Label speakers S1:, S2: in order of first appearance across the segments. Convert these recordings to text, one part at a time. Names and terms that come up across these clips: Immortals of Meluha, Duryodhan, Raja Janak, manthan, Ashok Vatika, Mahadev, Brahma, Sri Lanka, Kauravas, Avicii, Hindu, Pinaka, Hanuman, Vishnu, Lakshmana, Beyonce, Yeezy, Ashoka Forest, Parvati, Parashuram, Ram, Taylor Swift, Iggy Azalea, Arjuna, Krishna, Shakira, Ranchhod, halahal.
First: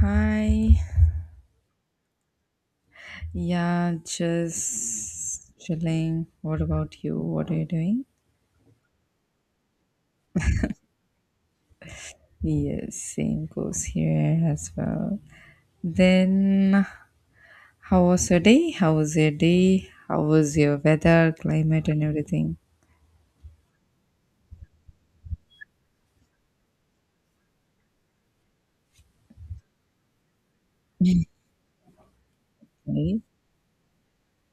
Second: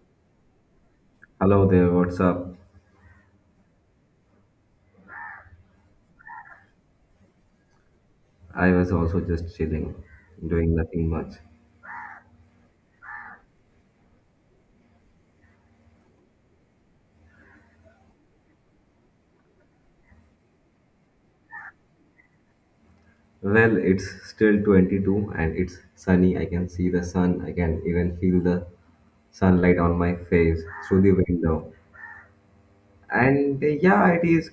S1: Hi.
S2: Hello there, what's up?
S1: Yeah, just chilling. What about you? What are you doing?
S2: I was also just chilling, doing nothing much.
S1: Yes, same goes here as well. Then, how was your day? How was your weather, climate, and everything?
S2: Well, it's still 22 and it's sunny. I can see the sun. I can even feel the sunlight on my face through the window.
S1: Right.
S2: And yeah, it is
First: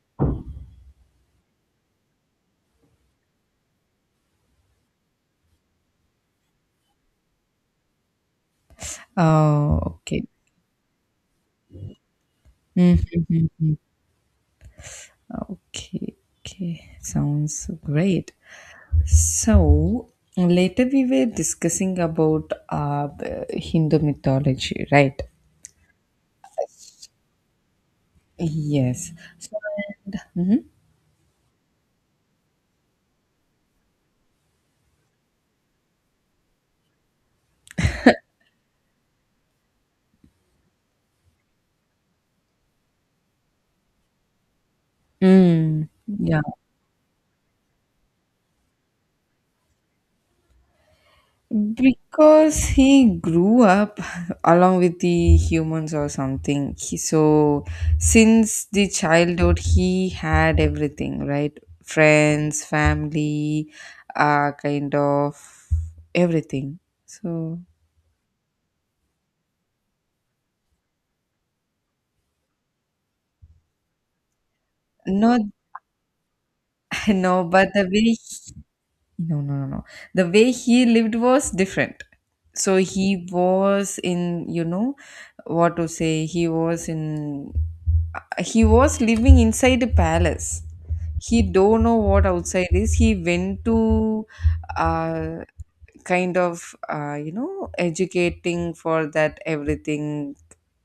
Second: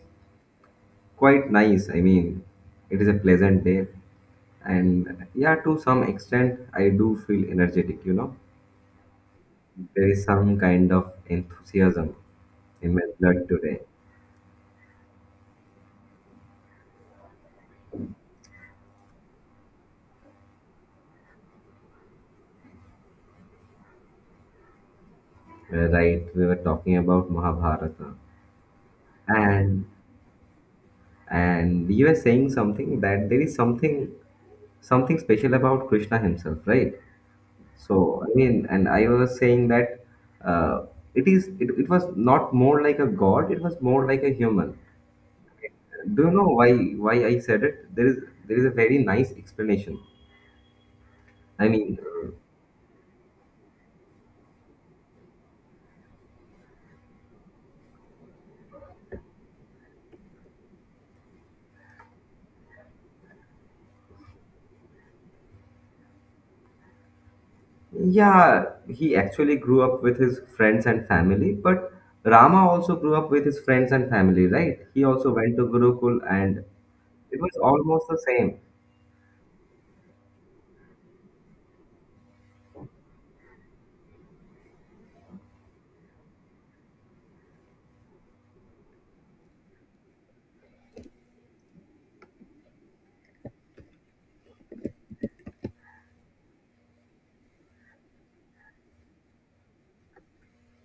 S2: quite nice. I mean, it is a pleasant day. And yeah, to some extent, I do feel energetic, you know.
S1: Oh,
S2: There is
S1: okay.
S2: some kind of enthusiasm in my
S1: Mm,
S2: blood today.
S1: okay, okay. Sounds great. So, later we were discussing about the Hindu mythology, right?
S2: Right, we were talking about Mahabharata.
S1: Yes.
S2: And and you were saying something that there is something special about Krishna himself, right? So I mean, and I was saying that uh, it is it was not more like a god; it was more like a human.
S1: Mm,
S2: Do you
S1: yeah.
S2: know why I said it? There is a very nice explanation. I mean, uh,
S1: Because he grew up along with the humans or something, he, so since the childhood he had everything, right? Friends, family, kind of everything, so...
S2: yeah, he actually grew up with his friends and family, but Rama also grew up with his friends and family, right? He also
S1: No,
S2: went to Gurukul, and it
S1: know,
S2: was
S1: but the
S2: almost
S1: way...
S2: the same.
S1: No, no, no, no. The way he lived was different. So what to say, he was living inside a palace. He don't know what outside is. He went to uh, kind of, you know, educating for that everything,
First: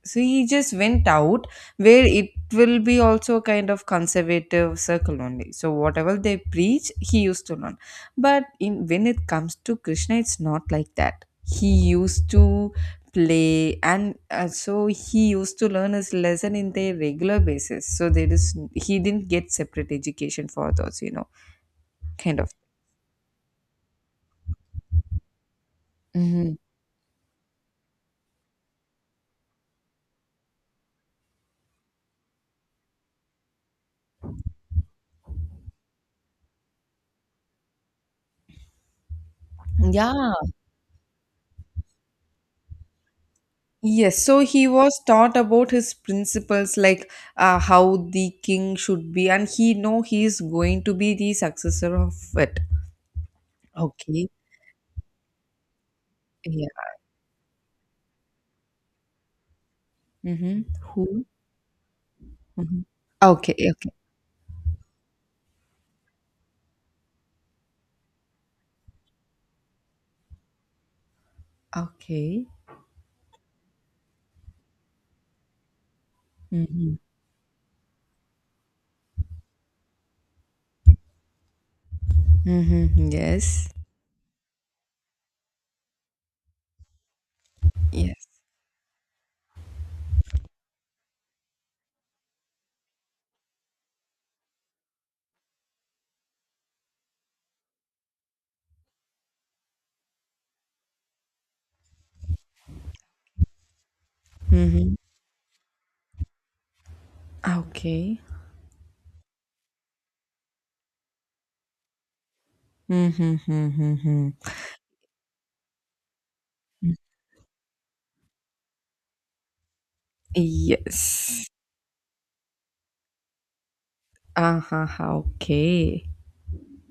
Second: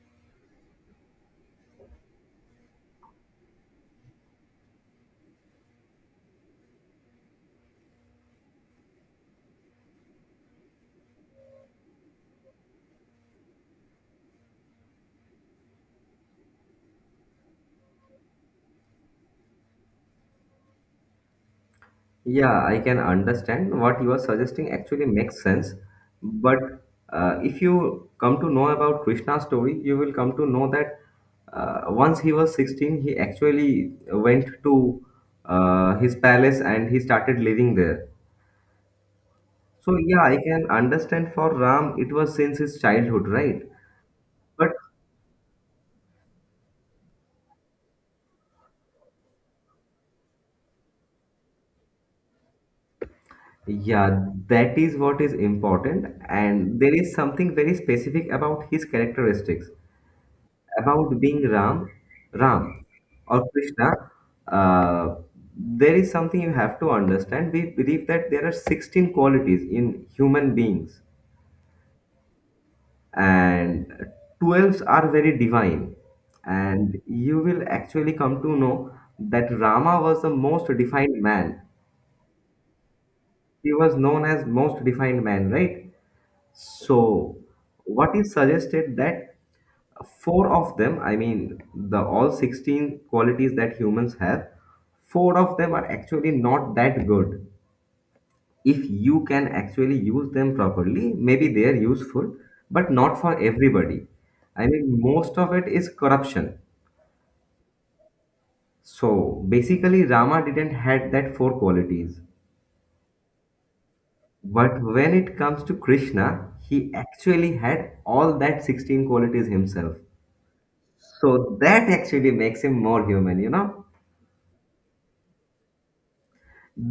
S1: so he just went out where it will be also kind of conservative circle only. So whatever they preach, he used to learn. But in when it comes to Krishna, it's not like that. He used to play and so he used to learn his lesson in their regular basis. So there is he didn't get separate education for those, you know, kind of.
S2: Yeah, I can understand what you are suggesting actually makes sense.
S1: Mhm.
S2: But if you come to know about Krishna's story, you will come to know that once he was 16, he actually went to his palace and he started living there. So, yeah,
S1: Yeah,
S2: I can understand for Ram, it was since his childhood, right?
S1: yes, so he
S2: But
S1: was taught about his principles, like how the king should be, and he know he is going to be the successor of it.
S2: yeah,
S1: Okay.
S2: that is what is important,
S1: Yeah.
S2: and there is something very specific about his characteristics
S1: Mm-hmm.
S2: about
S1: Who?
S2: being Ram,
S1: Mm-hmm.
S2: Ram or
S1: Okay. Okay.
S2: Krishna, uh, there is something you have to understand. We believe that there are 16 qualities in human beings,
S1: Okay.
S2: and 12 are very divine.
S1: Mm-hmm.
S2: And you will actually come to know that Rama was the most defined man.
S1: Mm-hmm. Yes.
S2: He was known as most defined man, right? So, what
S1: Yes.
S2: is suggested that four of them, I mean the all 16 qualities that humans have, four of them are actually not that good. If you can actually use them properly, maybe they are useful, but not for everybody. I mean, most of it is corruption.
S1: Okay.
S2: So basically Rama didn't had that four qualities,
S1: Mm-hmm. Mm-hmm.
S2: but when it comes to Krishna, he actually had all that 16 qualities himself.
S1: Yes.
S2: So that actually makes him more human, you know.
S1: Uh-huh. Okay.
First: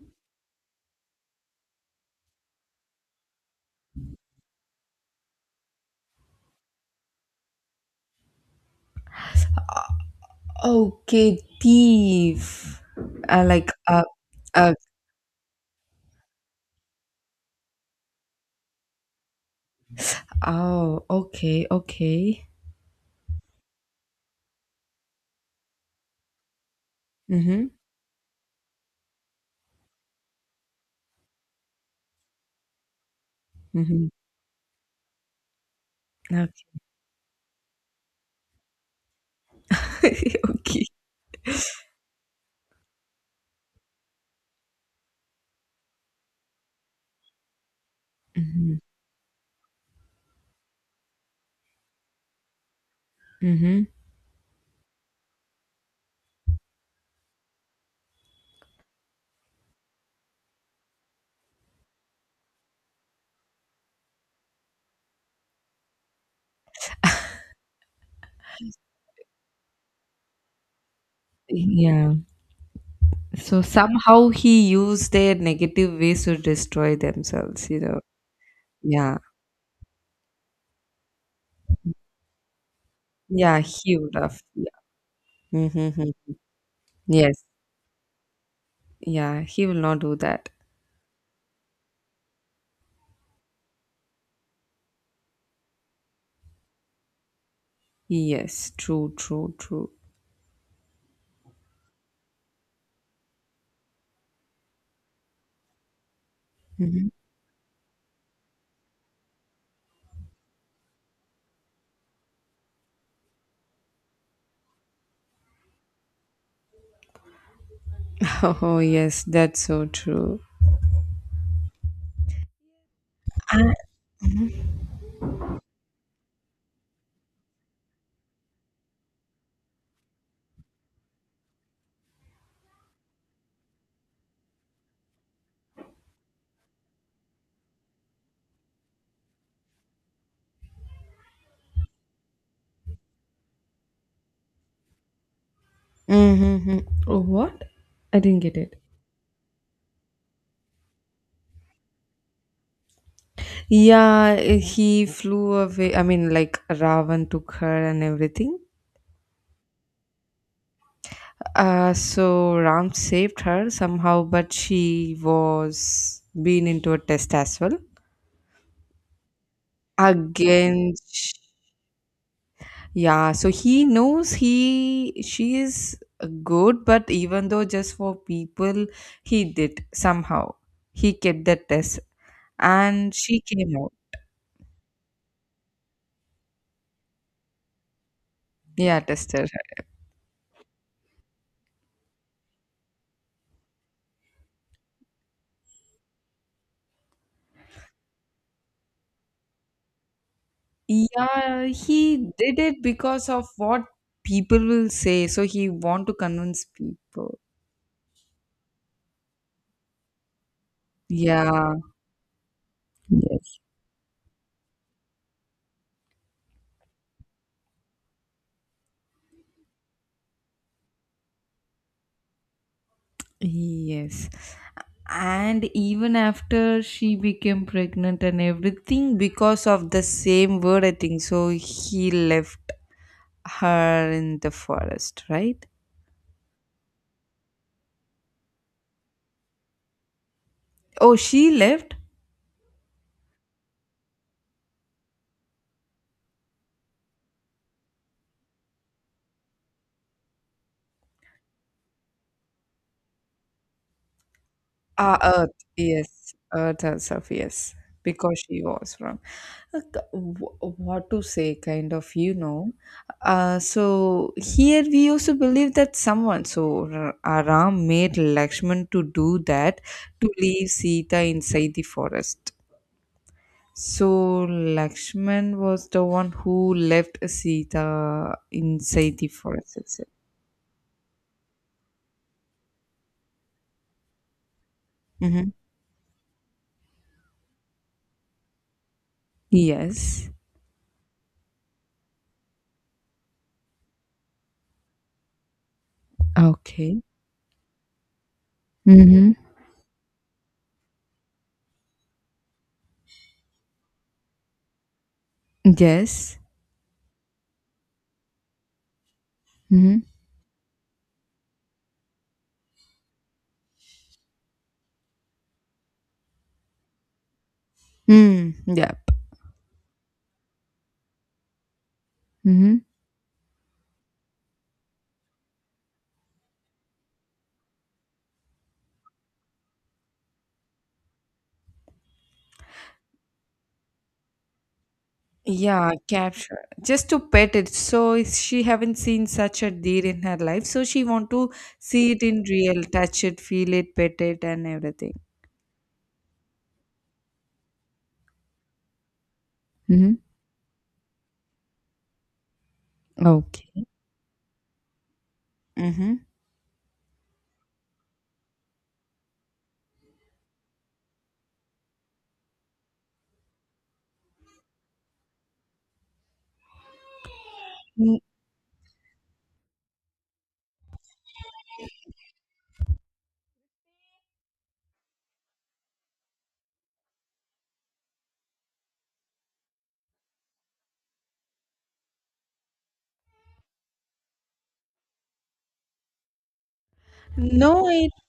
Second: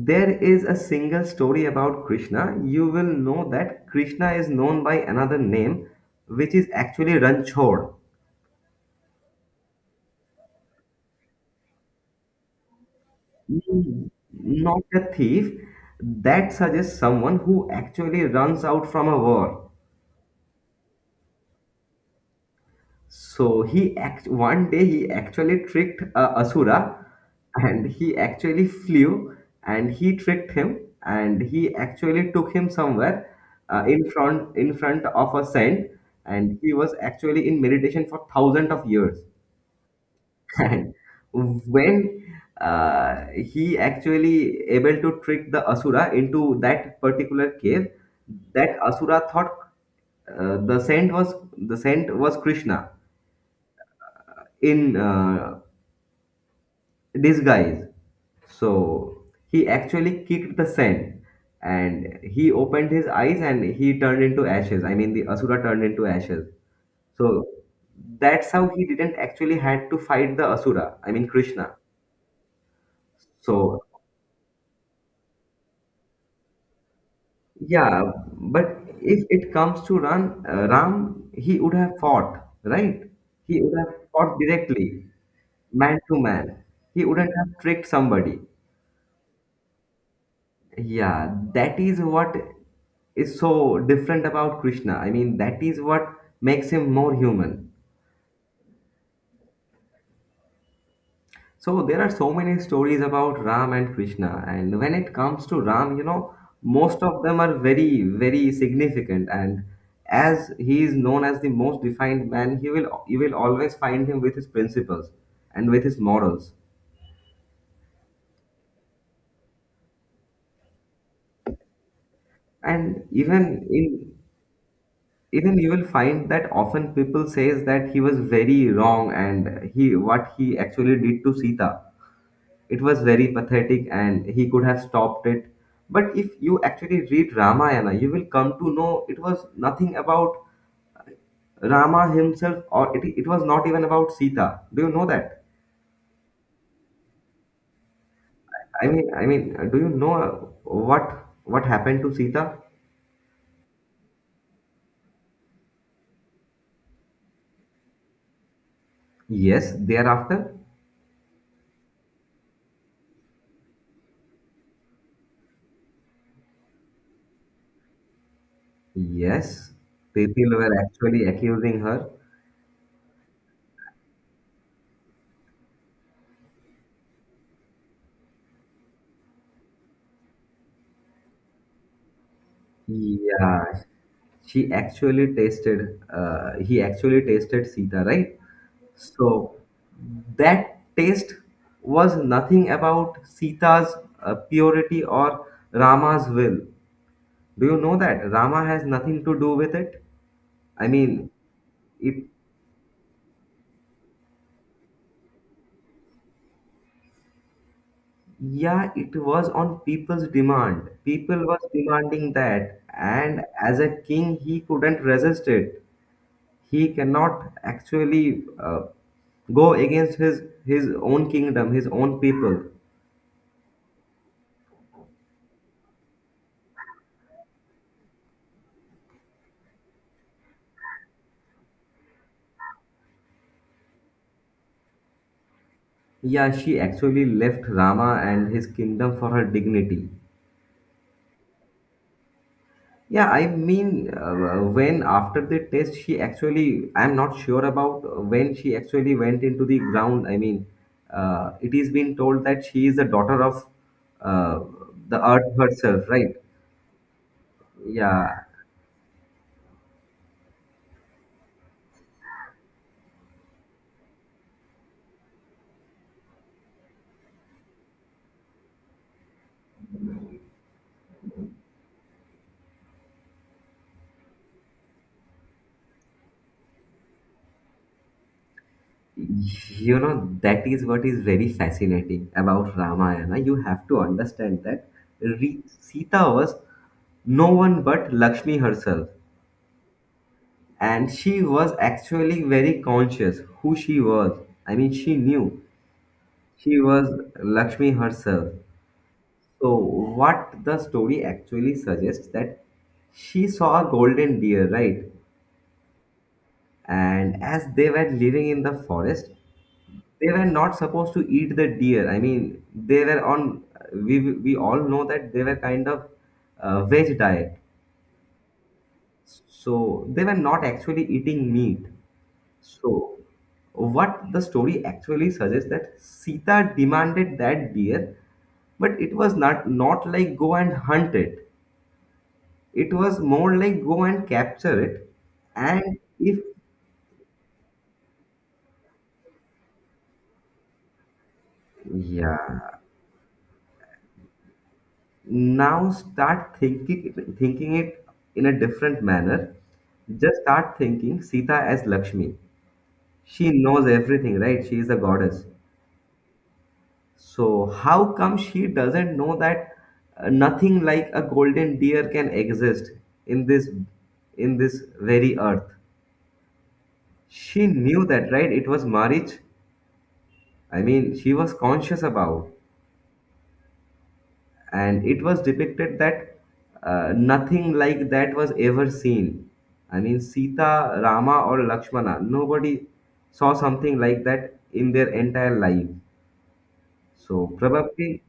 S2: There is a single story about Krishna. You will know that Krishna is known by another name, which is actually Ranchhod.
S1: Okay. Thief. Like
S2: Mm,
S1: uh.
S2: not a thief. That suggests someone who actually runs out from a war.
S1: Oh. Okay. Okay.
S2: So he act one day he actually tricked Asura,
S1: Mhm,
S2: and he actually flew and he tricked him and he actually took him somewhere
S1: mhm.
S2: in front of a saint,
S1: Okay.
S2: and he was actually in meditation for thousands of years.
S1: Okay.
S2: And when he actually able to trick the Asura into that particular cave, that
S1: Mhm,
S2: Asura thought the saint was Krishna
S1: mhm.
S2: in disguise. So he actually kicked the sand and he opened his eyes and he turned into ashes. I mean, the Asura turned into ashes. So that's how he didn't actually had to fight the Asura, I mean, Krishna.
S1: Yeah. So
S2: So
S1: somehow he used their negative ways to destroy themselves.
S2: yeah, but
S1: Yeah.
S2: if it comes to Ram, Ram, he would have fought, right?
S1: Yeah,
S2: He would have
S1: he would
S2: fought
S1: have. Yeah.
S2: directly,
S1: Mm-hmm,
S2: man
S1: mm-hmm.
S2: to man. He wouldn't
S1: Yes.
S2: have tricked somebody.
S1: Yeah, he will not do that.
S2: Yeah, that is what is so different about Krishna. I mean, that is what makes him more human.
S1: Yes, true, true, true.
S2: So there are so many stories about Ram and Krishna, and when it comes to Ram, you know, most
S1: Mhm.
S2: of them are very, very significant. And as he is known as the most defined man, he will, you will always find him with his principles and with his morals.
S1: Oh, yes, that's so true.
S2: And even in Even you will find that often people says that he was very wrong and he what he actually did to Sita, it was very pathetic and he could have stopped it. But if you actually read Ramayana, you will come to know it was nothing about Rama himself, it was not even about Sita. Do you know that?
S1: Mm-hmm. What? I didn't get it.
S2: I mean do you know what happened to Sita?
S1: Yeah, he flew away. I mean, like Ravan took her and everything.
S2: Yes, thereafter,
S1: So Ram saved her somehow, but she was been into a test as well.
S2: yes, people were
S1: Again,
S2: actually accusing her.
S1: yeah. So he knows he she is good, but even though just for people, he did somehow, he kept the test, and she
S2: Yeah,
S1: came out.
S2: she actually tasted. He actually tasted Sita, right?
S1: Yeah, tested
S2: So
S1: her.
S2: that taste was nothing about Sita's purity or Rama's will. Do you know that Rama has nothing to do with it? I mean,
S1: Yeah,
S2: it
S1: he did it because of what people will say. So he want to convince people.
S2: yeah, it was on people's demand. People was
S1: Yeah.
S2: demanding that, and
S1: Yes.
S2: as a king he couldn't resist it. He cannot actually go against his own kingdom, his own people.
S1: Yes. And even after she became pregnant and everything, because of the same word I think so, he left her in the forest, right?
S2: Yeah, she actually left Rama and his kingdom for her dignity.
S1: Oh, she left.
S2: Yeah, I mean, when after the test, she actually, I'm not sure about when she actually went into the ground. I mean, it is being told that she is the daughter of uh, the earth
S1: Earth.
S2: herself,
S1: Yes,
S2: right?
S1: earth herself, yes. Because
S2: Yeah,
S1: she was wrong. Like, what to say, kind of. Here we also believe that someone, so Ram made Lakshman to do that, to leave Sita inside the forest. So Lakshman was the one who left Sita inside the forest
S2: you
S1: itself.
S2: know, that is what is very fascinating about Ramayana. You have to understand that
S1: Mm-hmm.
S2: Sita was no one but Lakshmi herself.
S1: Yes.
S2: And she was actually very conscious who she was. I mean, she knew she
S1: Okay.
S2: was Lakshmi herself.
S1: Mm-hmm.
S2: So, what the story actually suggests, that she saw a golden deer, right?
S1: Yes.
S2: And as they were living in the forest,
S1: Mm-hmm.
S2: they were not supposed to eat the deer. I mean, they were on. We all know that they were kind of veg diet,
S1: Mm, yep.
S2: so they were not actually eating meat.
S1: Mm-hmm.
S2: So, what the story actually suggests, that Sita demanded that deer, but it was not like go and hunt it. It was more like go and capture it,
S1: Yeah,
S2: and if
S1: capture. Just to pet it. So if she haven't seen such a deer in her life. So she want to see it in
S2: yeah,
S1: real, touch it, feel it, pet it, and everything.
S2: now start thinking, thinking it in a different manner.
S1: Mm-hmm.
S2: Just start thinking Sita as Lakshmi. She
S1: Okay.
S2: knows everything, right? She is a goddess.
S1: Mm-hmm.
S2: So how come she doesn't know that nothing like a golden deer can exist in this very earth. She knew that, right? It was marriage. I mean, she was conscious about, and it was depicted that nothing like that was ever seen. I mean, Sita, Rama, or Lakshmana, nobody saw something like that in their entire life. So,
S1: No,
S2: probably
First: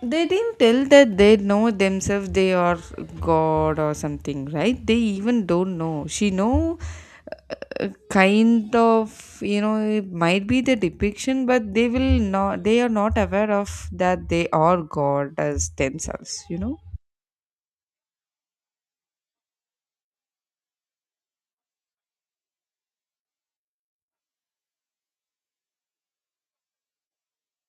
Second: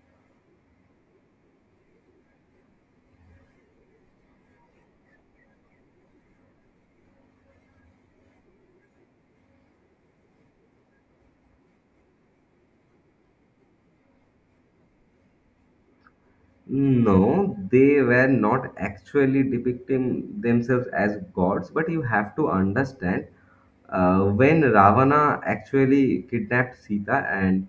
S1: they didn't tell that they know themselves they are God or something, right? They even don't know. She know kind of you know it might be the depiction, but they will not. They are not aware of that they are God as themselves.
S2: no, they were not actually depicting themselves as gods, but you have to understand when Ravana actually kidnapped Sita and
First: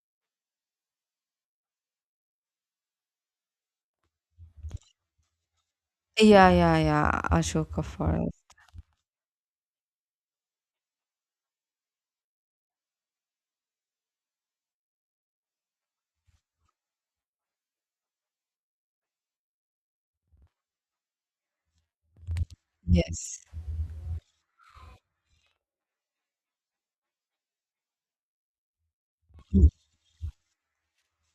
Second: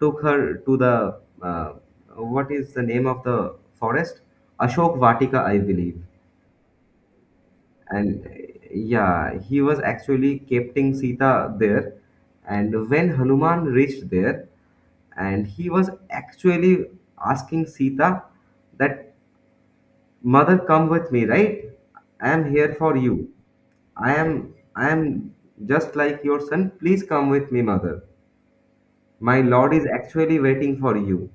S2: took her to the what is the name of the forest? Ashok Vatika, I believe.
S1: Yeah, yeah, yeah. Ashoka
S2: And
S1: Forest.
S2: yeah, he was actually keeping Sita there. And when Hanuman reached there, and he was actually asking Sita that, Mother, come with me, right? I am here for you.
S1: Yes,
S2: I am just like your son. Please come with me, mother. My lord is actually waiting for you.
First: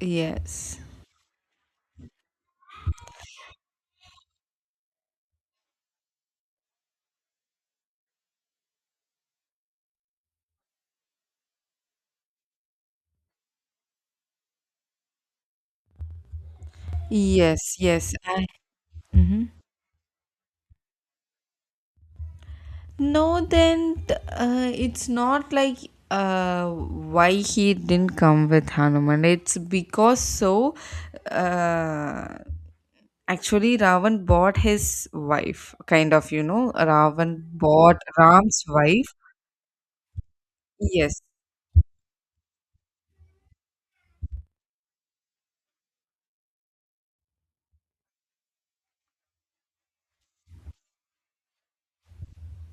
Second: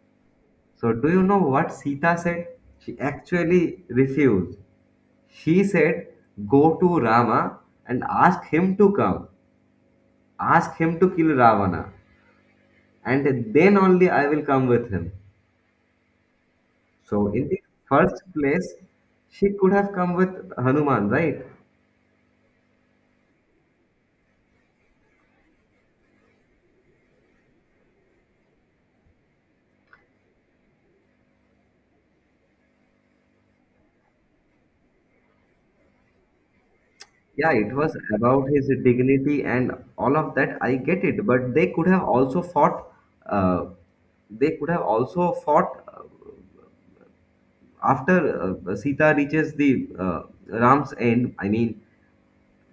S1: yes,
S2: So do you know what Sita said? She actually refused. She said, go to Rama and ask him to come. Ask him to kill Ravana. And then only I will come with him. So in the
S1: yes, yes.
S2: first
S1: I...
S2: place,
S1: Mhm.
S2: she could have come with Hanuman, right?
S1: No, then it's not like why he didn't come with Hanuman. It's because so uh, actually Ravan bought his wife, kind of, you know, Ravan
S2: Yeah, it was
S1: bought
S2: about
S1: Ram's
S2: his
S1: wife.
S2: dignity and all of that. I get
S1: Yes.
S2: it, but they could have also fought. Uh, they could have also fought after Sita reaches the Ram's end. I mean,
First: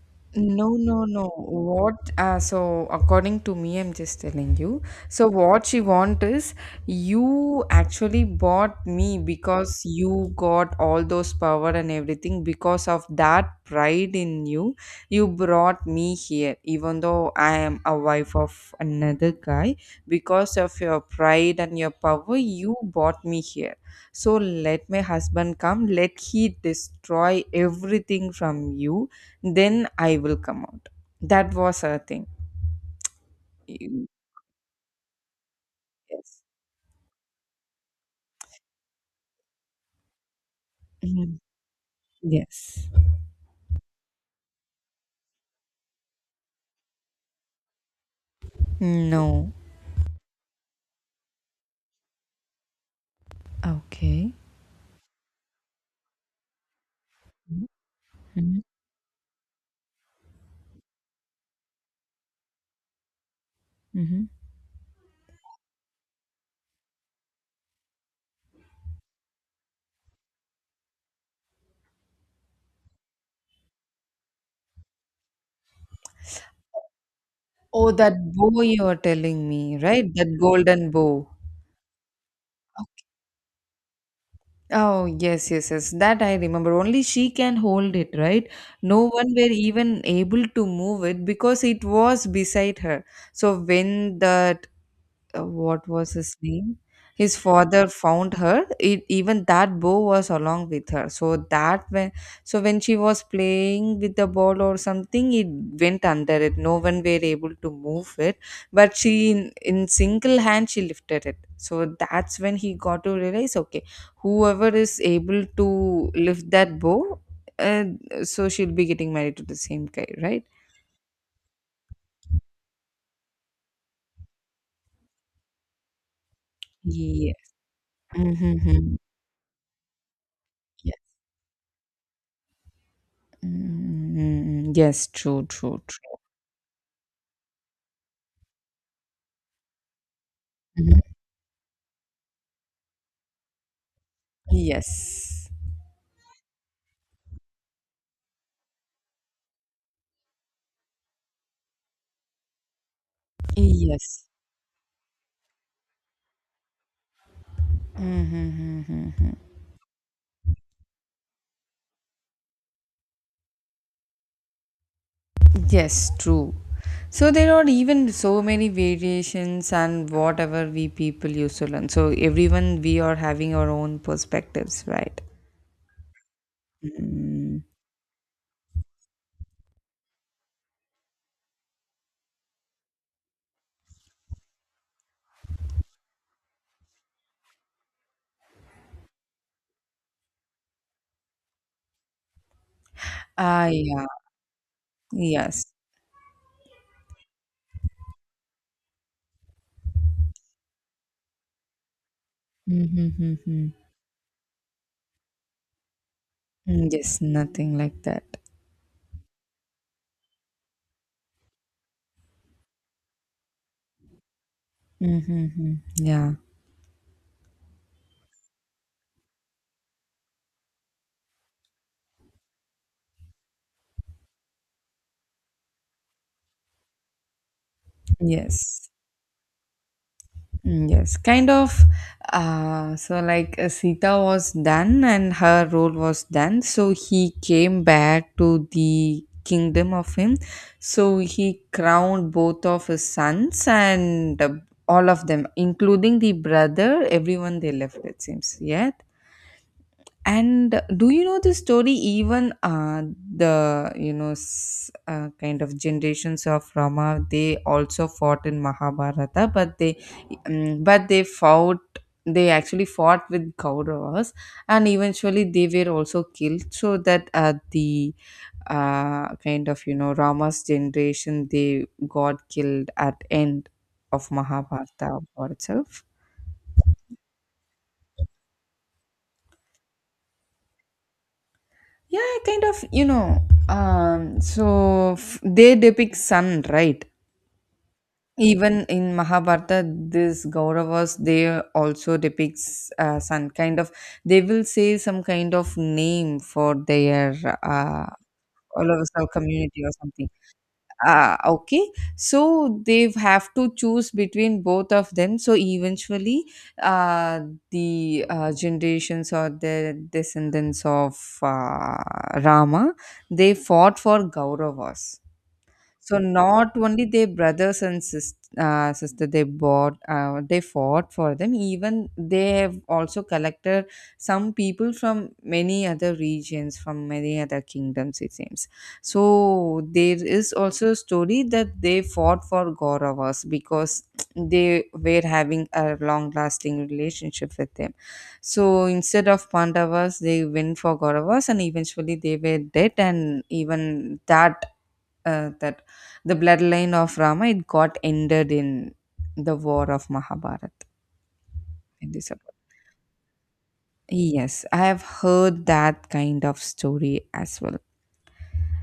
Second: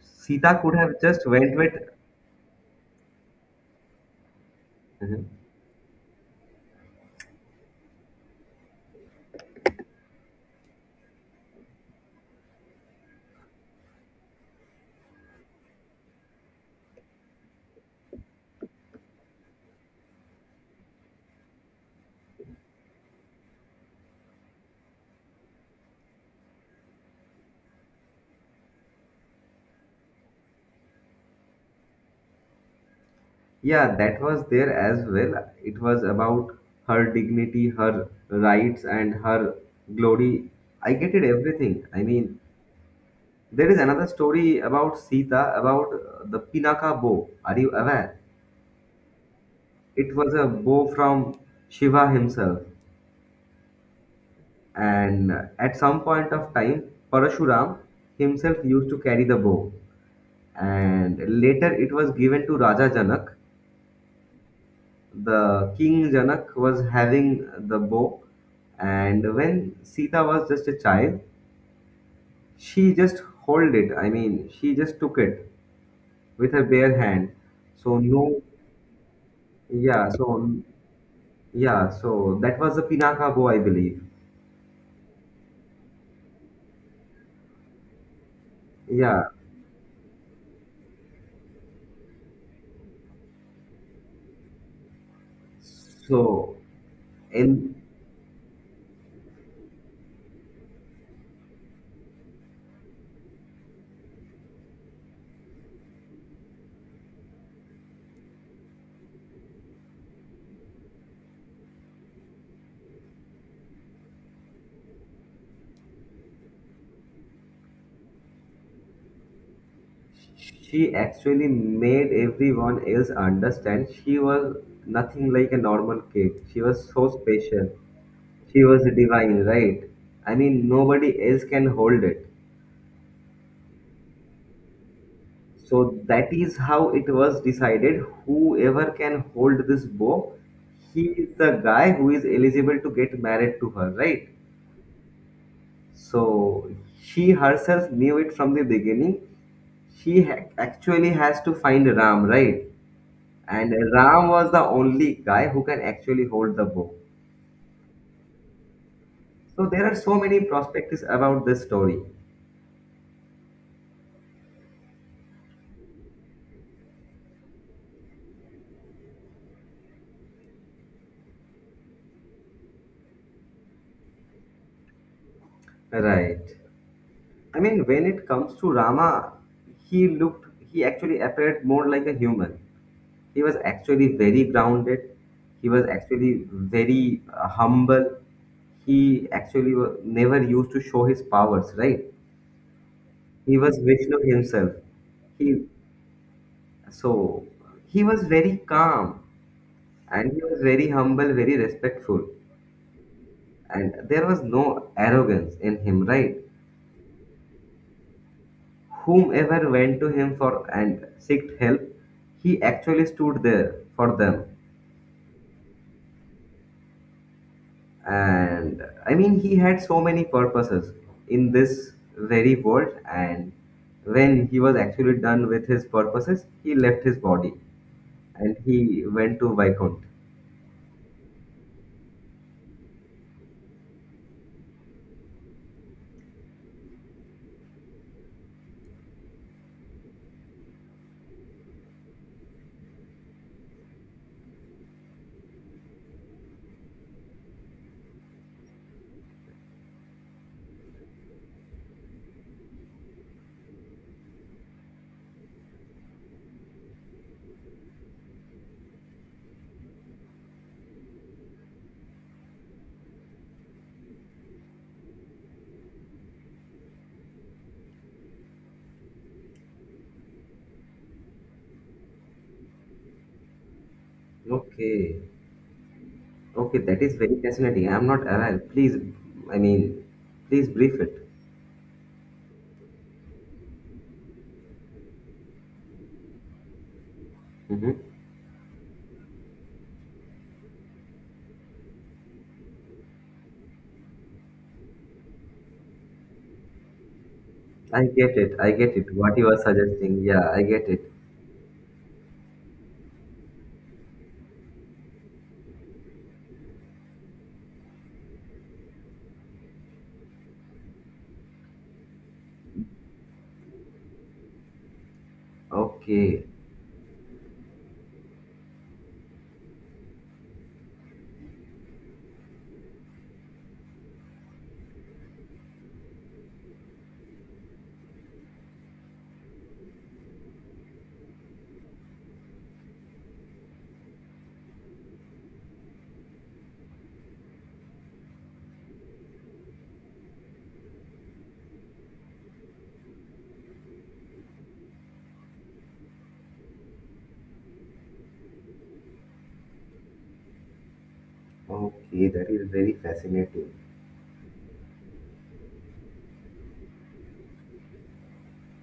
S2: Sita
S1: No,
S2: could have
S1: no, no.
S2: just went with.
S1: What? According to me, I'm just telling you. So,
S2: Mhm.
S1: what she want is, you actually bought me because you got all those power and everything because of that pride in you. You brought me here, even though I am a wife of another guy. Because of your pride and your power, you brought me here. So, let my husband come. Let he destroy everything from you, then I will come out. That was her thing.
S2: Yeah,
S1: Mm,
S2: that was there as well. It was
S1: yes.
S2: about her dignity, her rights, and her glory. I get it,
S1: Mhm.
S2: everything. I mean,
S1: Yes.
S2: there is another story about Sita, about the Pinaka bow. Are you aware?
S1: No.
S2: It was a bow from Shiva himself.
S1: Okay.
S2: And at some point of time, Parashuram himself
S1: Mm-hmm.
S2: used to carry the bow. And later it was given to Raja Janak.
S1: Mm-hmm.
S2: The king Janak was having the bow. And when Sita was just a child, she just hold it. I mean, she just took it with her bare hand.
S1: Oh,
S2: So
S1: that
S2: no,
S1: bow you are telling me, right?
S2: yeah,
S1: That
S2: so
S1: golden bow.
S2: yeah, so that was the
S1: Okay.
S2: Pinaka bow, I believe.
S1: Oh, yes, yes, yes. That I remember. Only she can hold it, right? No
S2: Yeah.
S1: one were even able to move it because it was beside her. So when the what was his
S2: So
S1: name? His
S2: in
S1: father found her. Even that bow was along with her. So that when she was playing with the ball or something, it went under it. No one were able to move it, but in single hand she lifted it. So that's when he got to realize, okay, whoever is able to lift that bow, uh, so she'll be getting married to the same guy, right?
S2: She actually made everyone else understand she was nothing like a normal kid. She was so
S1: Yeah.
S2: special. She was
S1: Mm-hmm.
S2: divine, right? I mean, nobody else can hold it.
S1: Mm, yes, true, true,
S2: So
S1: true.
S2: that is how it was decided, whoever can hold this bow,
S1: Mhm.
S2: he is the guy who is eligible to get married to her, right?
S1: Yes,
S2: So she herself knew it from the beginning. Actually has to find Ram, right? And
S1: yes.
S2: Ram was the only guy who can actually hold the bow.
S1: Mm-hmm.
S2: So there are so many perspectives about this story,
S1: Yes, true. So there are even so many variations and whatever we people used to learn. So everyone we are having our own perspectives, right?
S2: right?
S1: Mm.
S2: I mean, when it comes to Rama, he looked, he actually appeared more like a human. He was actually very grounded. He was actually very humble. He actually never used to show his powers, right? He
S1: Ah,
S2: was
S1: yeah.
S2: Vishnu himself.
S1: Yes.
S2: He so he was very calm and he was very humble, very respectful.
S1: Mm-hmm.
S2: And there was no arrogance in him, right?
S1: Yes, nothing like that.
S2: Whomever went to him for and seeked help, he actually stood there for them.
S1: Mm-hmm. Yeah.
S2: And I mean, he had so many purposes in this very world, and when he was actually done with his purposes, he left his body and
S1: Yes.
S2: he went to Viscount.
S1: Mm, yes, kind of. Like Sita was done and her role was done, so he came back to the kingdom of him. So, he crowned both of his sons and all of them, including the brother, everyone they left, it seems. Yeah, and do you know the story? Even the kind of generations of Rama, they also fought in Mahabharata, but they fought. They actually fought with Kauravas, and eventually they were also killed. So that the kind of you know Rama's generation, they got killed at end of Mahabharata
S2: Okay,
S1: for itself.
S2: okay, that is very fascinating. I'm not aware. Please, I mean, please brief
S1: Yeah, kind of, you know, so they depict sun, right?
S2: it.
S1: Even in Mahabharata, this Kauravas they also depicts sun kind of. They will say some kind of name for their
S2: I
S1: uh
S2: get it. I
S1: all
S2: get
S1: of
S2: it.
S1: us, our
S2: What you are
S1: community or
S2: suggesting.
S1: something.
S2: Yeah, I get it.
S1: Ah, okay. So they have to choose between both of them, so eventually uh, the generations or the descendants of uh, Rama, they fought for Gauravas. So
S2: Okay.
S1: not only their brothers and sister, they bought they fought for them, even they have also collected some people from many other regions, from many other kingdoms, it seems. So there is also a story that they fought for Kauravas because they were having a long lasting relationship with them. So instead of Pandavas they went for Kauravas, and eventually they were dead, and even that the bloodline of Rama it got ended in the war of Mahabharata in this
S2: Okay,
S1: episode.
S2: that is very fascinating.
S1: Yes, I have heard that kind of story as well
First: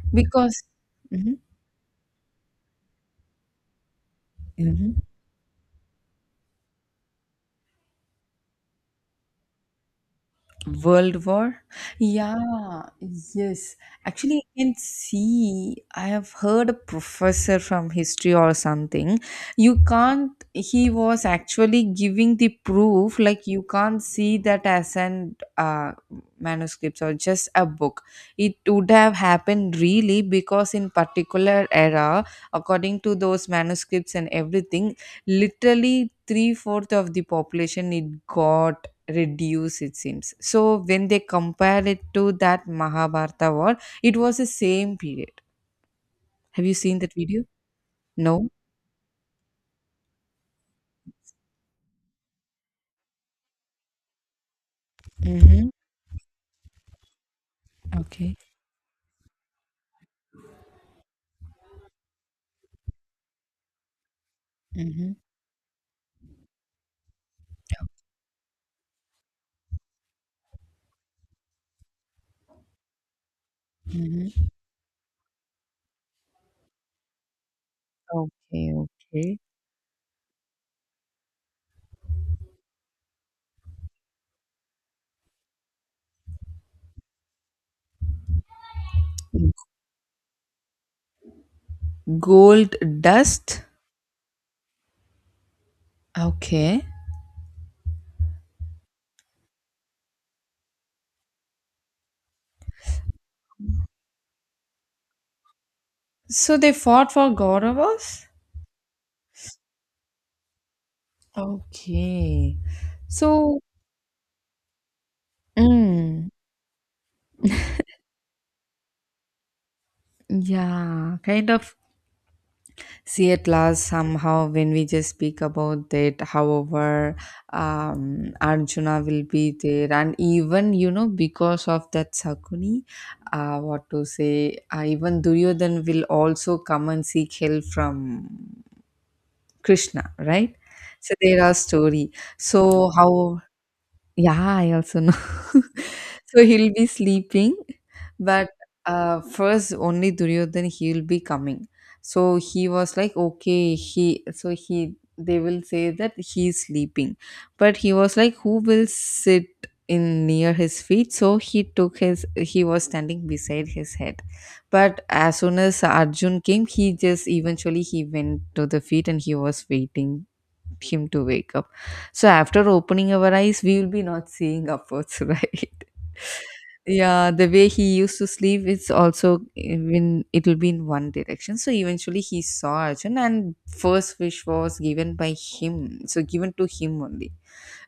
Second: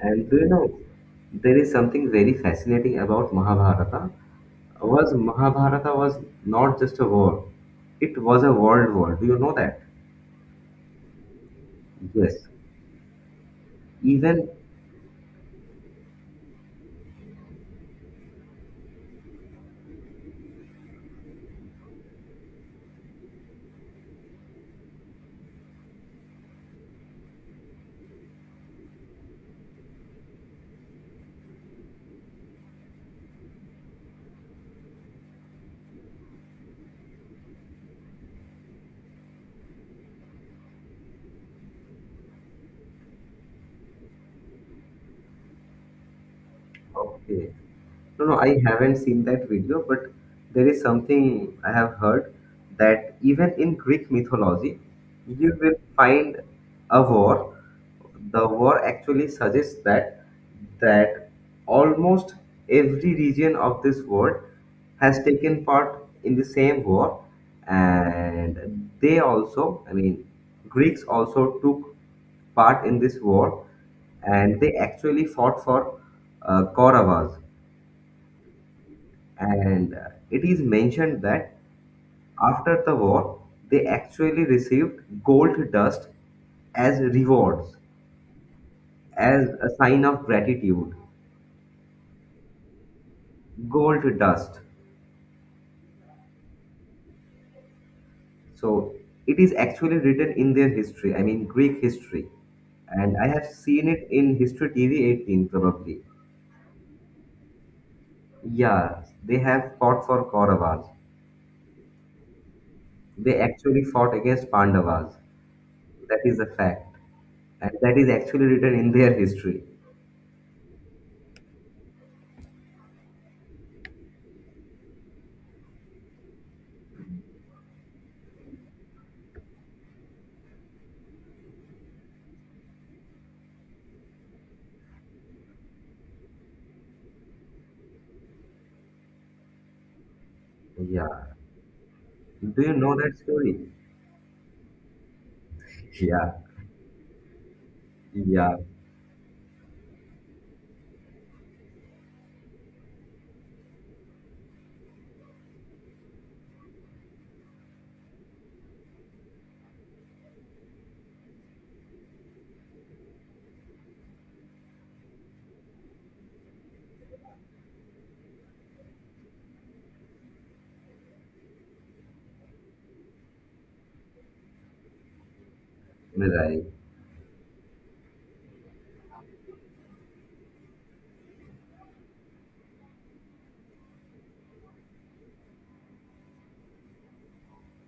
S2: And do you
S1: because...
S2: know,
S1: Mhm.
S2: there is something very fascinating about Mahabharata.
S1: Mhm.
S2: Was Mahabharata was not just a war. It was a world war. Do you know that?
S1: World War?
S2: Yes.
S1: Yeah, yes. Actually,
S2: Even
S1: I can see, I have heard a professor from history or something. You can't, he was actually giving the proof, like, you can't see that as an manuscripts or just a book. It would have happened really because, in particular era, according to those manuscripts and everything, literally 3/4 of the population it got reduce, it seems. So when they compare it to that Mahabharata war, it was the same period. Have you seen that video?
S2: okay. No, no,
S1: No.
S2: I haven't seen that video, but there is something I have heard that even in Greek mythology, you
S1: Mm-hmm.
S2: will find a war.
S1: Okay.
S2: The war actually suggests that that almost every region of this world
S1: Mm-hmm.
S2: has taken part in the same war, and they also, I mean, Greeks also took part in this war,
S1: Mm-hmm.
S2: and they actually fought for Kauravas.
S1: Okay, okay.
S2: And it is mentioned that after the war they actually received gold dust as rewards, as a sign of gratitude.
S1: Gold dust.
S2: Gold dust.
S1: Okay.
S2: So it is actually written in their history, I mean Greek history, and I have seen it in History TV 18 probably.
S1: So they fought for Gauravas.
S2: Yeah, they have fought for Kauravas.
S1: Okay.
S2: They
S1: So,
S2: actually fought against Pandavas. That
S1: mm,
S2: is a fact, and that is actually written in their history.
S1: yeah, kind of. See, at last, somehow, when we just speak about that, however, Arjuna will be there, and even you know, because of that Sakuni, what to say, even Duryodhan will also come and seek help from Krishna, right?
S2: Yeah.
S1: So there are story.
S2: Do you
S1: So
S2: know that
S1: how...
S2: story?
S1: yeah, I also know.
S2: Yeah,
S1: So he'll be sleeping, but
S2: yeah,
S1: first only Duryodhan he'll be coming. So he was like, okay, he so he they will say that he's sleeping, but he was like, who will sit in near his feet? So he took his, he was standing beside his head, but as soon as Arjun came, he just eventually he went to the feet and he was waiting him to wake up. So after opening our eyes, we will be not seeing upwards, right?
S2: right.
S1: Yeah, the way he used to sleep, it's also when it'll be in one direction. So eventually he saw Arjun, and first wish was given by him, so given to him only.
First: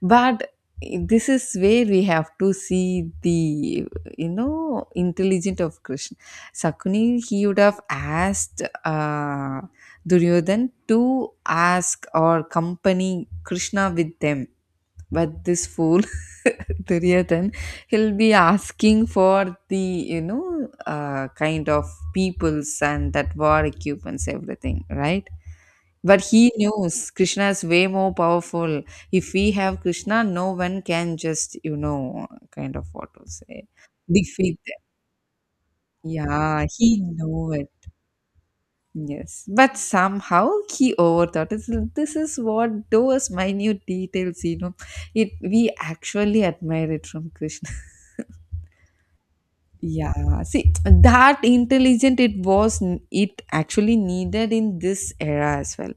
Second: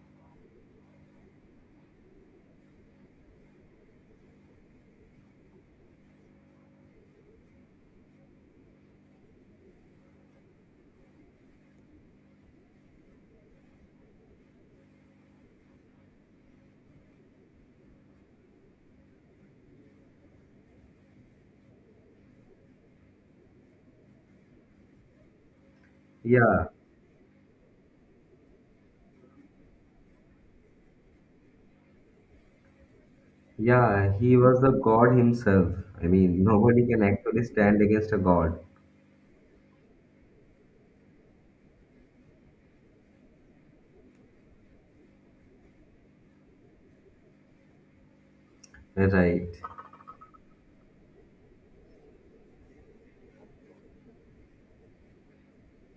S1: But this is where we have to see the intelligent of Krishna. Sakuni he would have asked Duryodhan to ask or company Krishna with them. But this fool, Duryodhan, he'll be asking for the, you know, kind of peoples and that war equipments, everything, right? But he
S2: Yeah,
S1: knows Krishna is way more powerful. If we have Krishna, no one can just, you know, kind of what to say,
S2: yeah, he
S1: defeat
S2: was a
S1: them.
S2: god himself. I mean,
S1: Yeah,
S2: nobody
S1: he
S2: can actually
S1: knows.
S2: stand against a god.
S1: Yes, but somehow he overthought. This is what those minute details, you know, it we actually admire it from Krishna.
S2: Right.
S1: Yeah, see that intelligent it was. It actually needed in this era as well.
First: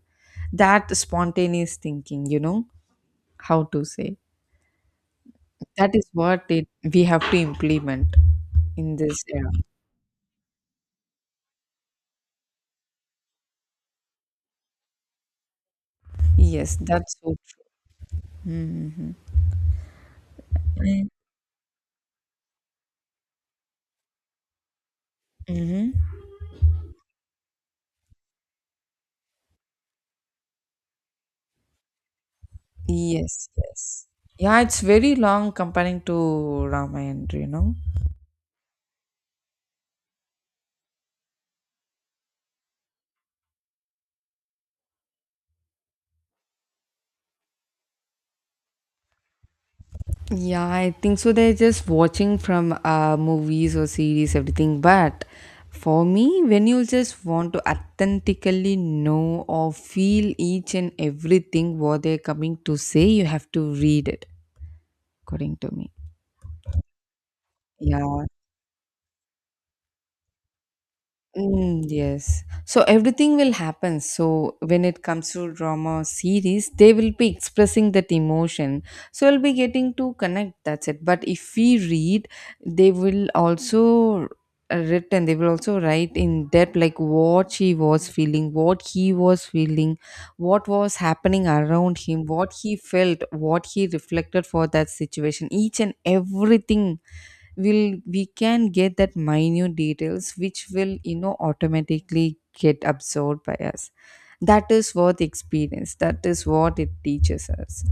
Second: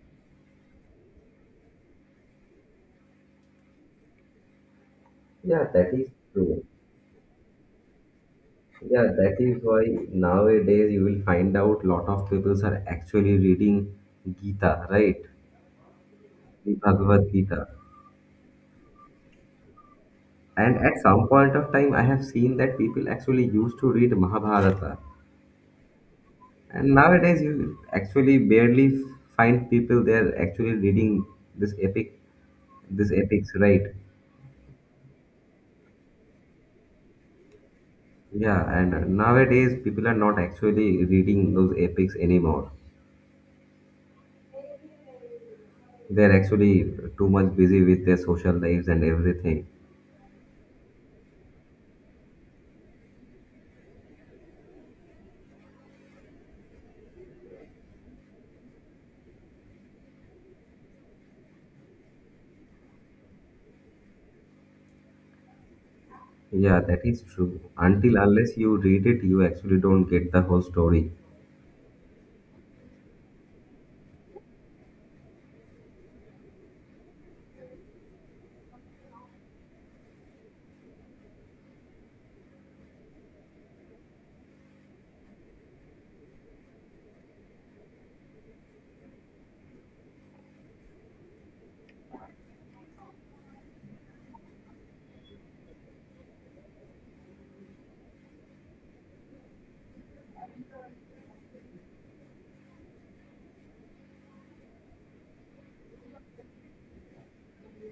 S1: That spontaneous thinking, you know, how to say
S2: Yeah, that
S1: that is
S2: is
S1: what
S2: true.
S1: it we have to implement in
S2: Yeah,
S1: this
S2: that
S1: era.
S2: is why nowadays you will find out lot of people are actually reading Gita, right? The
S1: Yes, that's
S2: Bhagavad
S1: so
S2: Gita. And at some point of time, I have seen that people actually used to read Mahabharata.
S1: true. Mhm.
S2: And nowadays, you actually barely find people there actually reading this epic, this
S1: Yes,
S2: epics, right?
S1: yes. Yeah, it's very long comparing to Ramayana, you know.
S2: Yeah, and nowadays people are not actually reading those epics anymore. They're actually too much busy with their social lives and everything.
S1: Yeah, I think so. They're just watching from movies or series, everything. But for me, when you just want to authentically know or feel each and everything what they're coming to say, you have to read it, according to me.
S2: Yeah, that is true. Until
S1: Yeah.
S2: unless you read it, you actually don't get the whole story.
S1: Yes. So everything will happen. So when it comes to drama series, they will be expressing that emotion. So we'll be getting to connect. That's it. But if we read, they will also written. They will also write in depth, like what she was feeling, what he was feeling, what was happening around him, what he felt, what he reflected for that situation. Each and everything will we can get that minute details which will automatically get absorbed by us, that is what experience, that is what it teaches us.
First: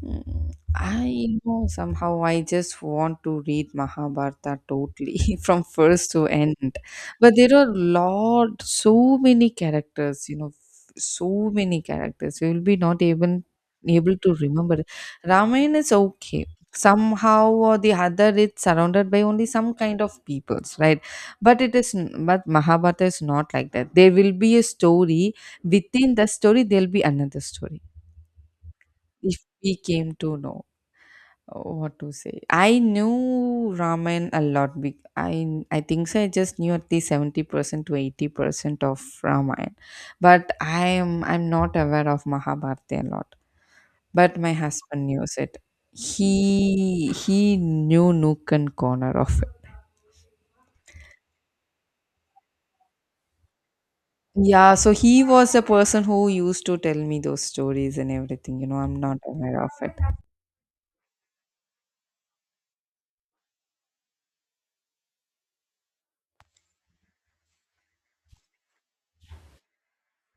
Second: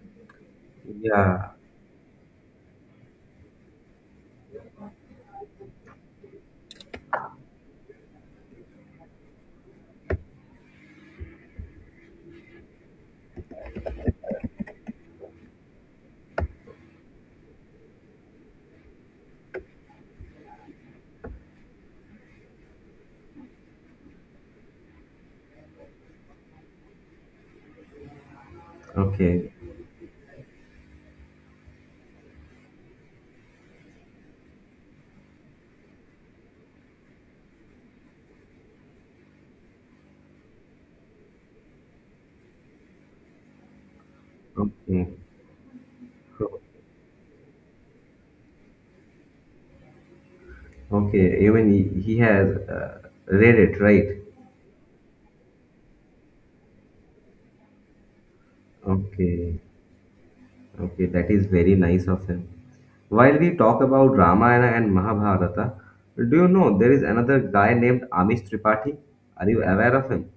S1: I, you
S2: Yeah.
S1: know, somehow I just want to read Mahabharata totally from first to end. But there are lot so many characters, you know, so many characters. We will be not even able to remember. Ramayana is okay. Somehow or the other it's surrounded by only some kind of peoples, right? But but Mahabharata is not like that. There will be a story. Within the story there'll be another story. If
S2: Okay.
S1: we came to know what to say, I knew Ramen a lot, I think so, I just knew at least 70% to 80% of Raman, but I'm not aware of Mahabharata a lot, but my
S2: Okay.
S1: husband knows it. He knew nook and corner of it.
S2: Okay. Even he has read it, right?
S1: Yeah, so he was the person who used to tell me those stories and everything, you know, I'm not aware
S2: Okay.
S1: of it.
S2: Okay, that is very nice of him. While we talk about Ramayana and Mahabharata, do you know there is another guy named Amish Tripathi? Are you aware of him?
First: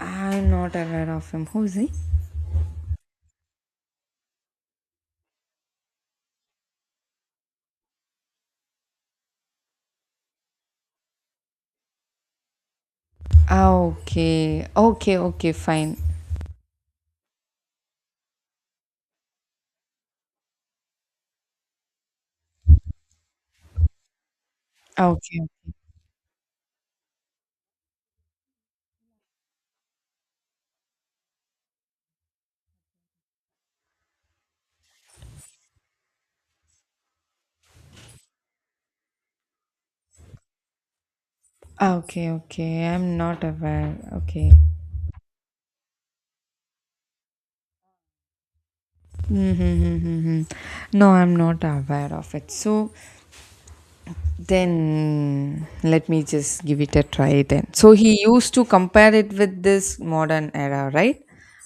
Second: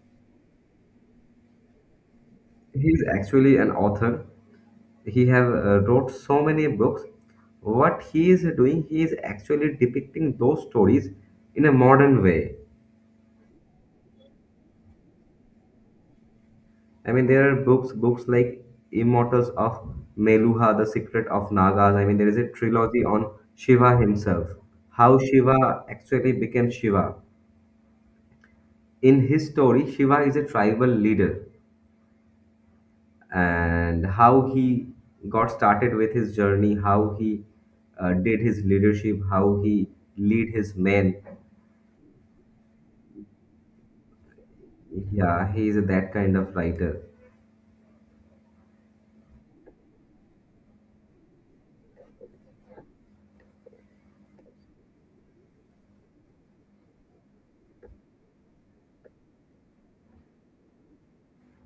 S1: I'm not aware of him, who's he?
S2: He is actually an author. He have wrote so many books. What he is doing, he is actually depicting those stories in a modern way.
S1: Ah, okay, okay, okay, fine.
S2: I mean, there are books, books like Immortals of Meluha, The Secret of Nagas. I mean, there is a trilogy on Shiva himself, how
S1: Okay.
S2: Shiva actually became Shiva. In his story, Shiva is a tribal leader, and how he got started with his journey, how he did his leadership, how he lead his men.
S1: Ah, okay, okay. I'm not aware. Okay.
S2: Yeah, he is that kind of writer.
S1: Mm-hmm. No, I'm not aware of it. So then let me just give it a try then. So he used to compare it with this modern era, right?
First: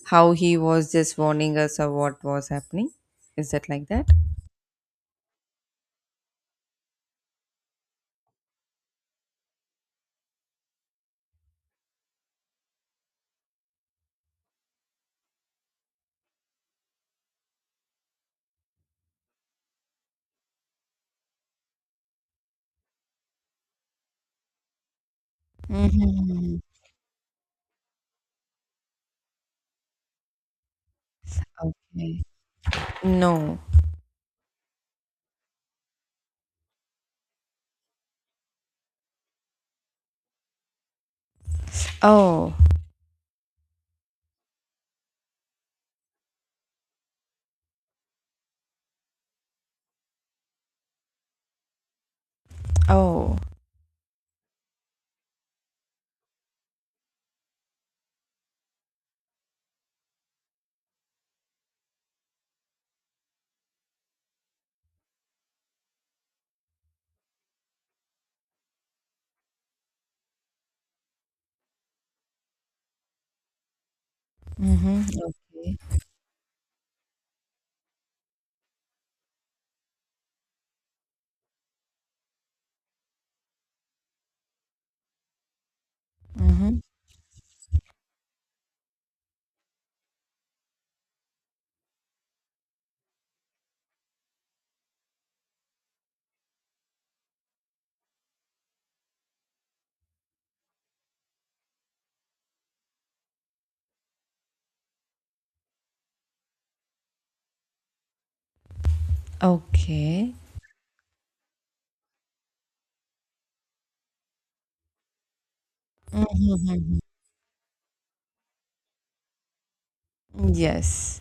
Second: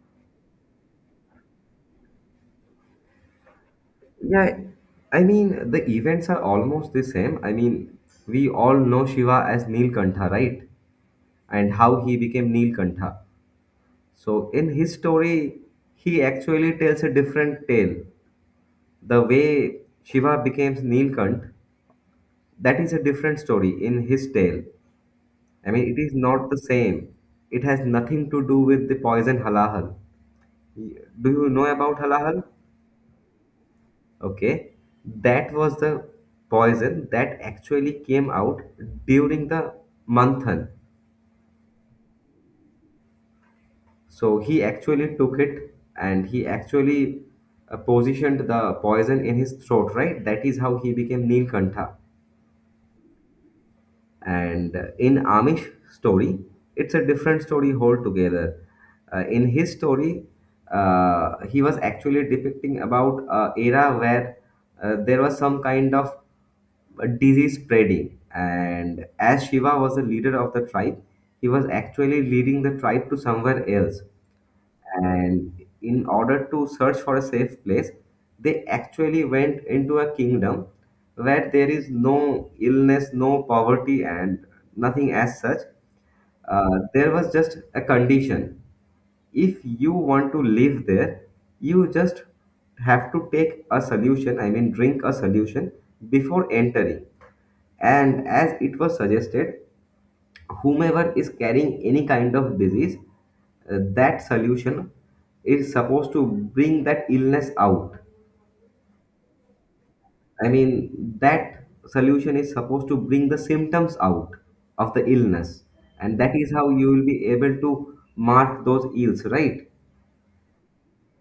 S1: How he was just warning us of what was happening. Is that like that?
S2: Yeah, I mean the events are almost the same. I mean we all know Shiva as Neelkantha, right? And how he became Neelkantha. So in his story, he actually tells a different tale. The way Shiva becomes Neelkant, that is a different story in his tale. I mean, it is not
S1: Mm-hmm.
S2: the same. It has nothing to do with the poison halahal. Do you know about
S1: Okay.
S2: halahal?
S1: No.
S2: Okay, that was the poison that actually came out during the manthan.
S1: Oh.
S2: So he actually took it and he actually positioned the poison in his throat, right? That is how he became Neelkantha.
S1: Oh.
S2: And in Amish story, it's a different story altogether. In his story, he was actually depicting about a era where there was some kind of disease spreading, and as Shiva was the leader of the tribe, he was actually leading the tribe to somewhere else,
S1: Mm-hmm.
S2: and
S1: Okay.
S2: in order to search for a safe place they actually went into a kingdom where there is no illness, no poverty and nothing as such.
S1: Mm-hmm.
S2: There was just a condition: if you want to live there, you just have to take a solution, I mean drink a solution before entering. And as it was suggested, whomever is carrying any kind of disease, that solution is supposed to bring that illness out.
S1: Okay.
S2: I mean, that solution is supposed to bring the symptoms out of the illness, and that is how you
S1: Mm-hmm.
S2: will be able to mark those ills, right?
S1: Yes.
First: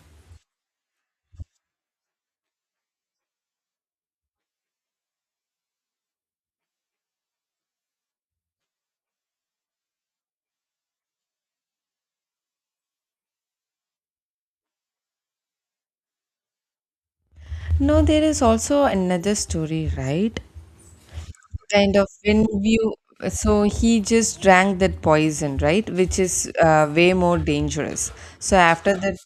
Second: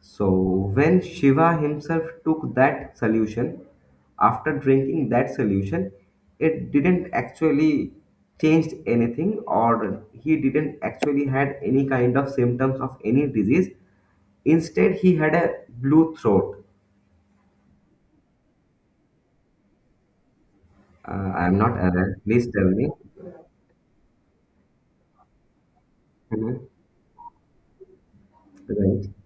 S2: So, when Shiva himself took that solution, after drinking that solution, it didn't actually changed anything or he didn't actually had any kind of symptoms of any disease. Instead, he had a blue throat.
S1: No, there is also another story, right?
S2: I'm not
S1: Kind of
S2: aware.
S1: when
S2: Please tell me.
S1: you, so he just drank that poison, right? Which is
S2: Mhm.
S1: way more dangerous. So after
S2: Right.
S1: that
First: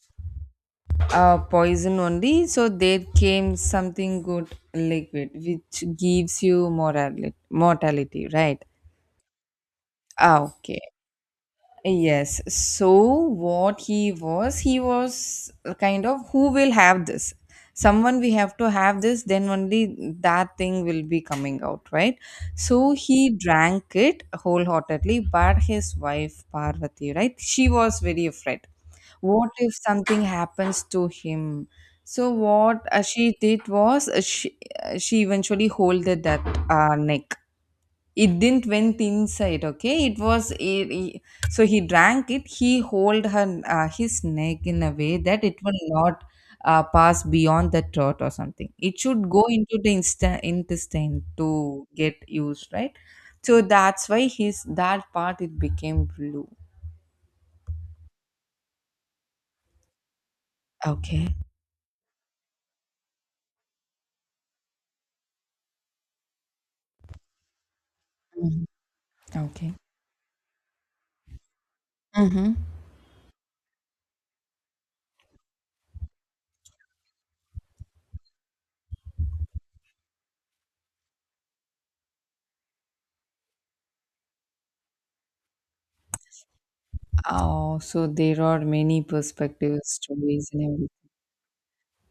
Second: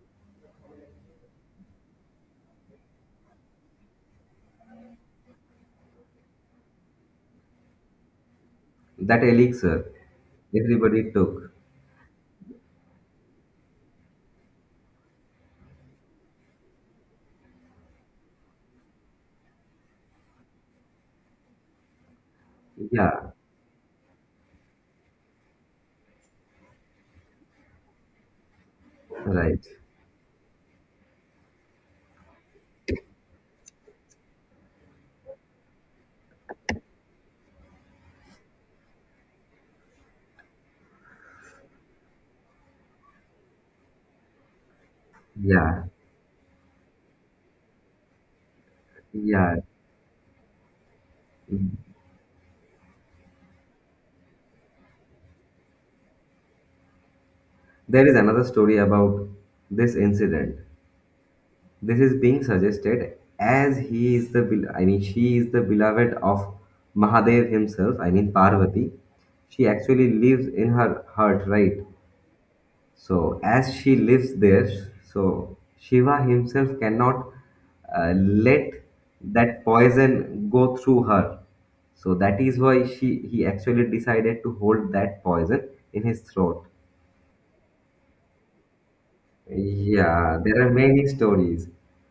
S1: poison only, so there came something good liquid which gives you morality, mortality, right?
S2: That elixir
S1: Ah, okay.
S2: everybody took.
S1: Yes. So what he was kind of who will have this? Someone we have to have this, then only that thing will be coming out, right? So he
S2: Yeah.
S1: drank it wholeheartedly, but his wife Parvati, right? She was very afraid. What
S2: Right.
S1: if something happens to him? So what she did was she eventually holded that neck, it didn't went inside, okay, it was so he drank it, he hold her his neck in a way that it will
S2: Yeah.
S1: not pass beyond the throat or something, it should go
S2: Yeah.
S1: into the intestine to get used, right? So that's why his that part it became blue.
S2: There is another story about this incident.
S1: Okay.
S2: This is being suggested as he is the, bel- I mean, she is the beloved of Mahadev himself, I mean,
S1: Hmm,
S2: Parvati. She
S1: okay.
S2: actually lives in her heart, right?
S1: Mm-hmm.
S2: So, as she lives there, so Shiva himself cannot let that poison go through her. So, that is why he actually decided to hold that poison in his throat.
S1: Oh, so there are many perspectives,
S2: Yeah,
S1: stories and
S2: there are
S1: everything,
S2: many stories.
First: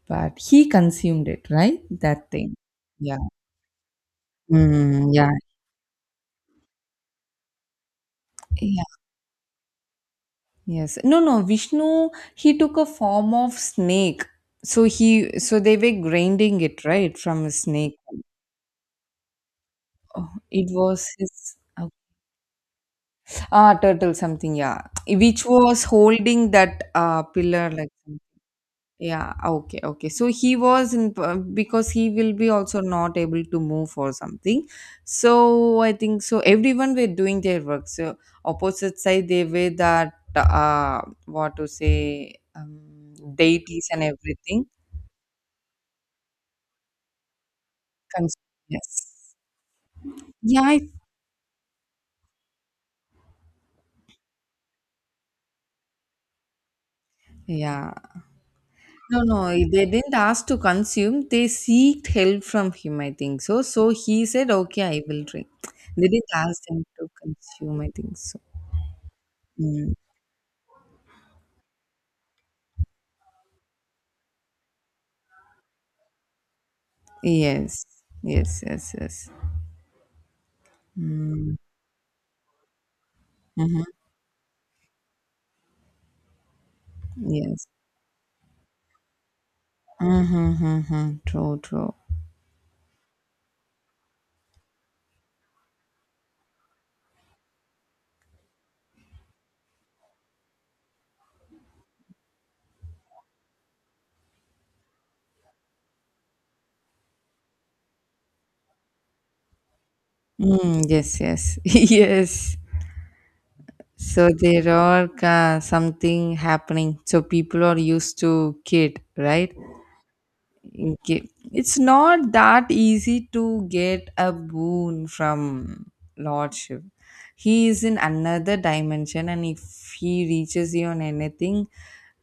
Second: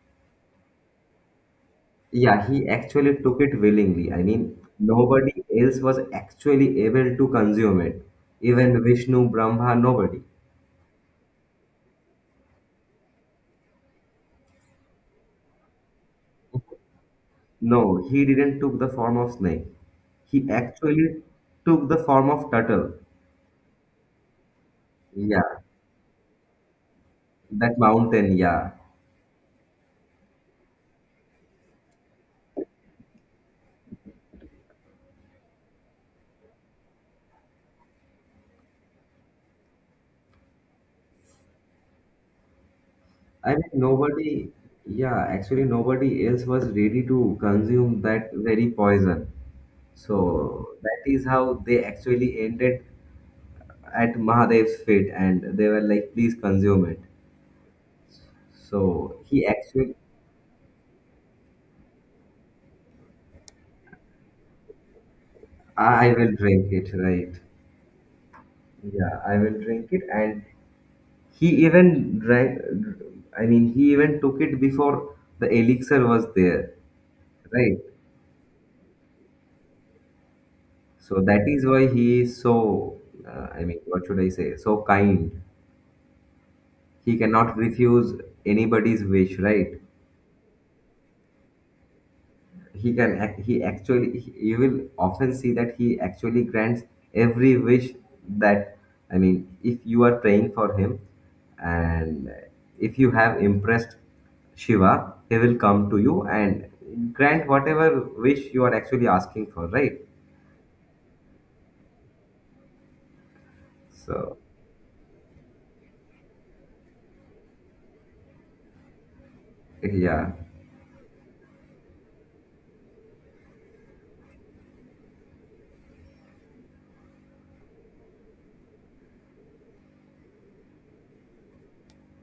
S1: but he consumed it, right, that
S2: Yeah,
S1: thing?
S2: he actually
S1: Yeah.
S2: took it willingly. I mean,
S1: Yeah.
S2: nobody else was actually able to consume it. Even Vishnu, Brahma, nobody.
S1: Yes. No, no. Vishnu, he took a form of snake. So he, so they were grinding it, right, from a snake.
S2: No, he didn't took the form of snake. He
S1: It was
S2: actually
S1: his,
S2: took the form of turtle.
S1: ah, turtle something, yeah, which
S2: Yeah,
S1: was holding that pillar
S2: that
S1: like,
S2: mountain, yeah.
S1: yeah, okay, okay. So he was in, because he will be also not able to move or something. So I think so. Everyone were doing their work. So opposite side, they were that, what to say,
S2: I mean,
S1: deities and
S2: nobody,
S1: everything.
S2: yeah, actually nobody else was ready to consume that
S1: Cons
S2: very
S1: yes.
S2: poison.
S1: Yeah,
S2: So
S1: I,
S2: that is how they actually ended at Mahadev's feet and they were like, please consume it.
S1: yeah. No,
S2: So he
S1: no, they
S2: actually,
S1: didn't ask to consume. They seeked help from him, I think so. So he said, "Okay, I will drink." They
S2: I will
S1: didn't ask
S2: drink
S1: him
S2: it,
S1: to
S2: right?
S1: consume, I think so.
S2: Yeah, I will drink
S1: Mm.
S2: it. And he even drank, I mean, he even took it before the elixir was there, right?
S1: Yes. Yes, yes, yes.
S2: So that
S1: Mm.
S2: is why he is so, I mean,
S1: Mhm.
S2: what should I say? So kind. He cannot
S1: Yes.
S2: refuse anybody's wish, right?
S1: Mm-hmm, mm-hmm. True, true.
S2: He can he actually you will often see that he actually grants every wish that I mean if you are praying for him and if you have impressed Shiva, he will come to you and grant whatever wish you are actually asking for, right?
S1: Yes, yes, yes. So
S2: So
S1: there are something happening. So people are used to kid, right?
S2: yeah.
S1: Okay. It's not that easy to get a boon from Lordship. He is in another dimension, and if he reaches you on anything,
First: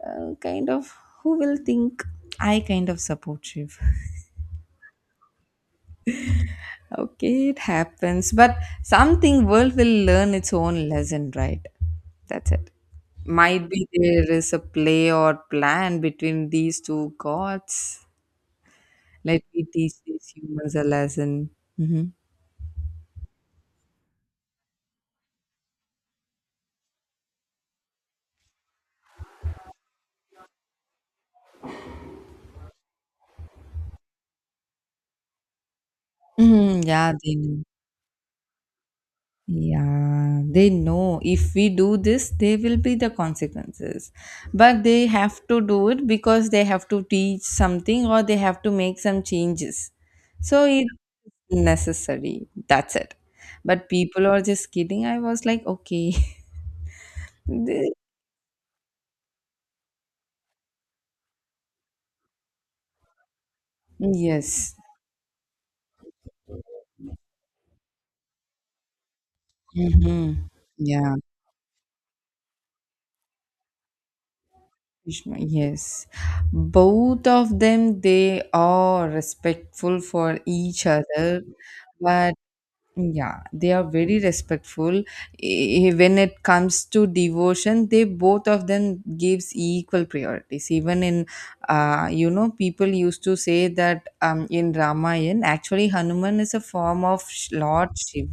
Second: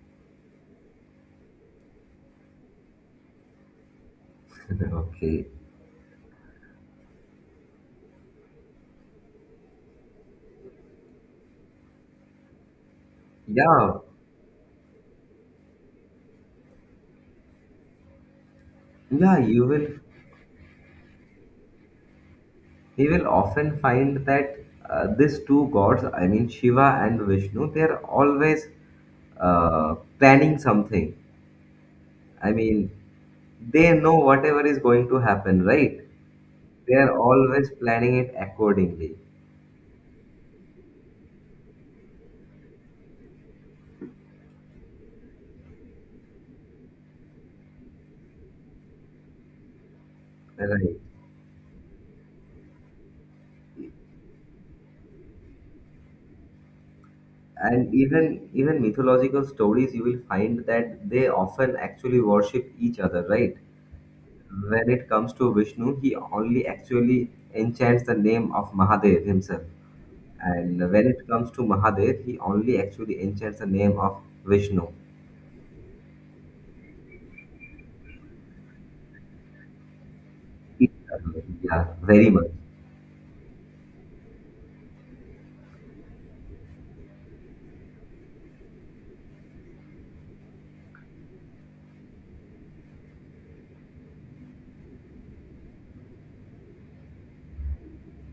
S1: kind of who will think I kind of support Shiv?
S2: Okay.
S1: Okay, it happens, but something world will learn its own lesson, right? That's it. Might be
S2: Yeah,
S1: there is a play or plan between these two gods.
S2: yeah,
S1: Let me
S2: you will,
S1: teach these humans a lesson. Hmm.
S2: we will often find that these two gods, I mean Shiva and Vishnu, they are always planning something. I mean, they know whatever is going to happen, right?
S1: Mhm,
S2: They
S1: yeah,
S2: are
S1: they know.
S2: always planning it accordingly,
S1: Yeah, they know if we do this, there will be the consequences. But they have to do it because they have to teach something or they have to make some changes. So it's
S2: right?
S1: necessary. That's it. But people are just kidding. I was like, okay.
S2: And
S1: The-
S2: even mythological stories, you will find that they often actually worship each other, right?
S1: yes.
S2: When it comes to Vishnu, he only actually enchants the name of Mahadev himself.
S1: Mm-hmm.
S2: And when
S1: Yeah.
S2: it comes to Mahadev, he only actually enchants the name of Vishnu.
S1: Krishna, yes. Both of them, they are respectful for each other.
S2: Yeah, very
S1: But
S2: much.
S1: yeah, they are very respectful. Eh, when it comes to devotion, they both of them gives equal priorities. Even in, you know, people used to say that in Ramayana, actually Hanuman is a form of Lord Shiv,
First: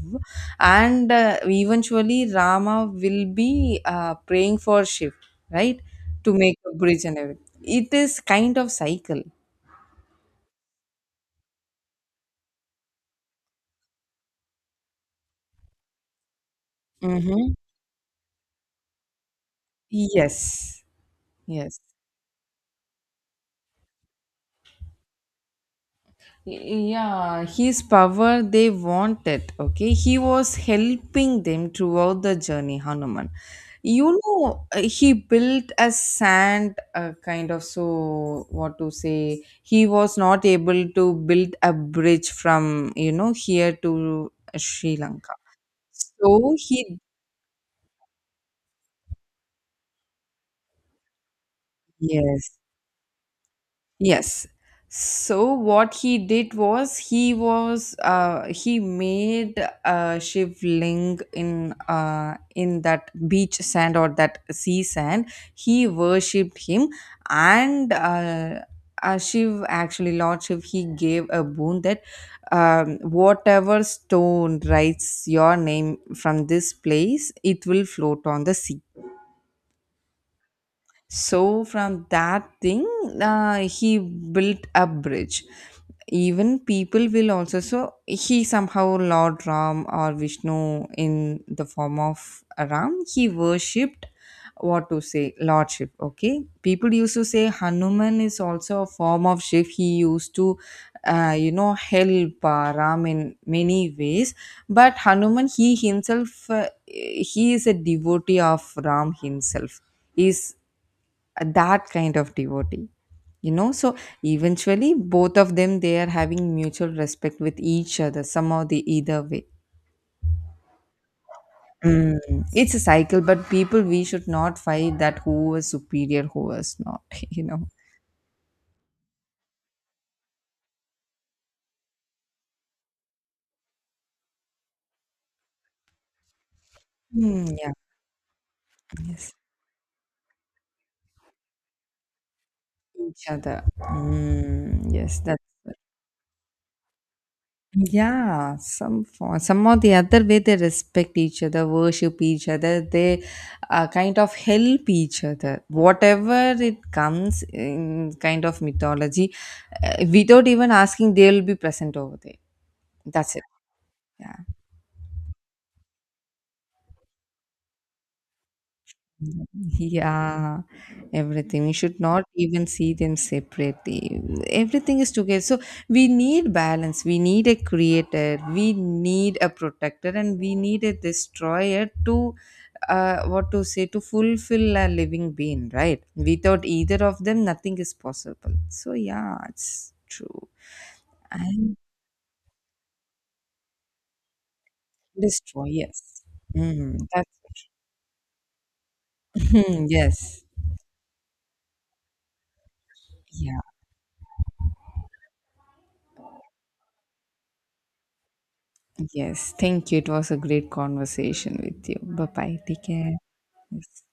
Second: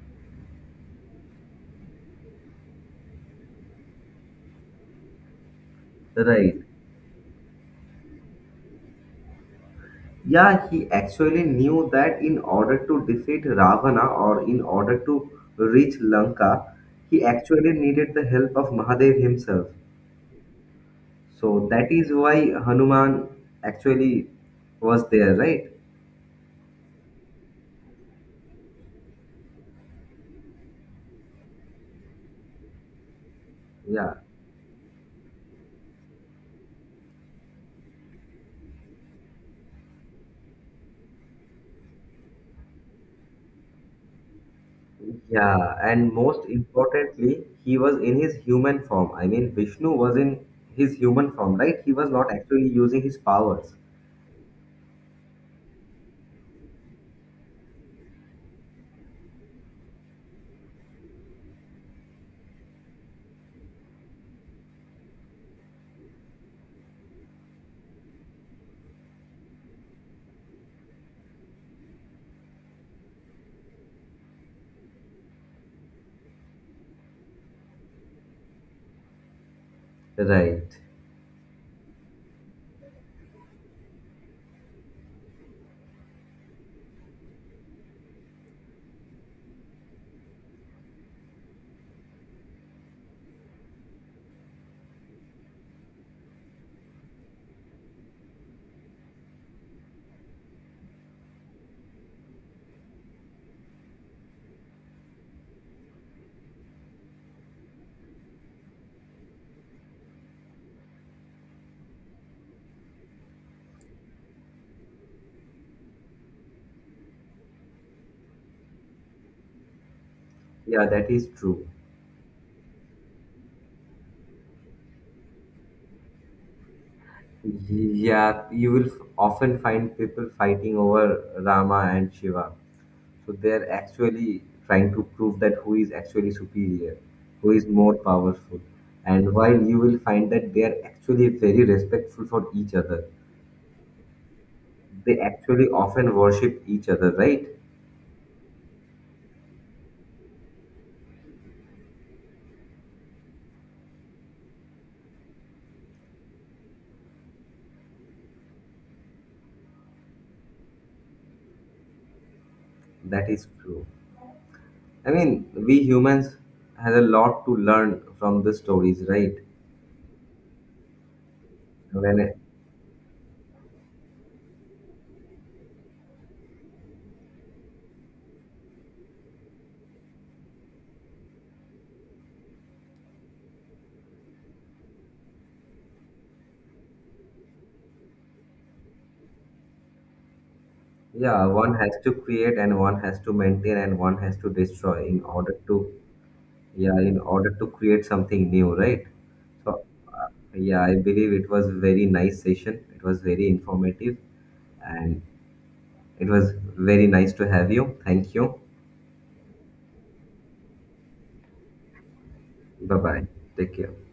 S1: and eventually Rama will be praying for Shiv, right, to
S2: Right.
S1: make a bridge and everything. It is kind of cycle.
S2: Yeah, he actually knew that in order to defeat Ravana or in order to reach Lanka, he
S1: Mm-hmm.
S2: actually needed the help of Mahadev himself.
S1: Yes.
S2: So
S1: Yes.
S2: that is why Hanuman actually was there, right?
S1: Yeah, his power they wanted. Okay, he was helping them throughout the journey, Hanuman.
S2: Yeah.
S1: You know, he built a sand kind of, so what to say. He was not able to build a bridge from you know here to Sri Lanka.
S2: Yeah, and most
S1: So he,
S2: importantly, he was in his human form. I mean, Vishnu was in his human form, right? He was not
S1: yes,
S2: actually using his powers.
S1: yes. So what he did was he made a shivling in that beach sand or that sea sand. He worshipped him, and Shiv, actually Lord Shiv, he gave a boon that whatever stone writes your name from this place, it will float on the sea,
S2: Right.
S1: so from that thing, he built a bridge. Even people will also, so he somehow Lord Ram or Vishnu in the form of Ram he worshipped, what to say, lordship, okay, people used to say Hanuman is also a form of Shiv. He used to you know help Ram in many ways, but Hanuman, he himself he is a devotee of Ram himself, is that kind of devotee, you know. So eventually both of them, they are having mutual respect with each other, somehow, the either way.
S2: Yeah, that is true.
S1: Mm. It's a cycle, but people we should not fight that who is superior who is not. You know,
S2: Yeah, you will often find people fighting over Rama and Shiva. So they're actually trying to prove that who is actually superior,
S1: mm,
S2: who is
S1: yeah,
S2: more powerful.
S1: yes,
S2: And while you will find that they are actually very respectful for each other,
S1: each other, mm,
S2: they
S1: yes. That.
S2: actually often worship each other, right?
S1: Yeah, some for some or the other way they respect each other, worship each other, they kind of help each other. Whatever it comes in kind of mythology, without even asking, they will be present over there.
S2: That
S1: That's it.
S2: is true.
S1: Yeah.
S2: I mean, we humans has a lot to learn from the stories, right?
S1: Yeah, everything. We should not
S2: When
S1: even see them separately. Everything is together. So we need balance. We need a creator. We need a protector, and we need a destroyer to, what to say, to fulfill a living being. Right? Without either of them, nothing is possible. So yeah, it's true.
S2: yeah, one
S1: And
S2: has to create and one has to maintain and one has to destroy in order to
S1: destroyers.
S2: yeah, in
S1: That's
S2: order to create something new, right? So
S1: it. Yes.
S2: yeah, I believe it was very nice session. It was very
S1: Yeah.
S2: informative and it was very nice to have you. Thank you.
S1: Yes, thank you. It was a great conversation with you. Bye bye. Take
S2: Bye
S1: care.
S2: bye. Take care.
S1: Yes.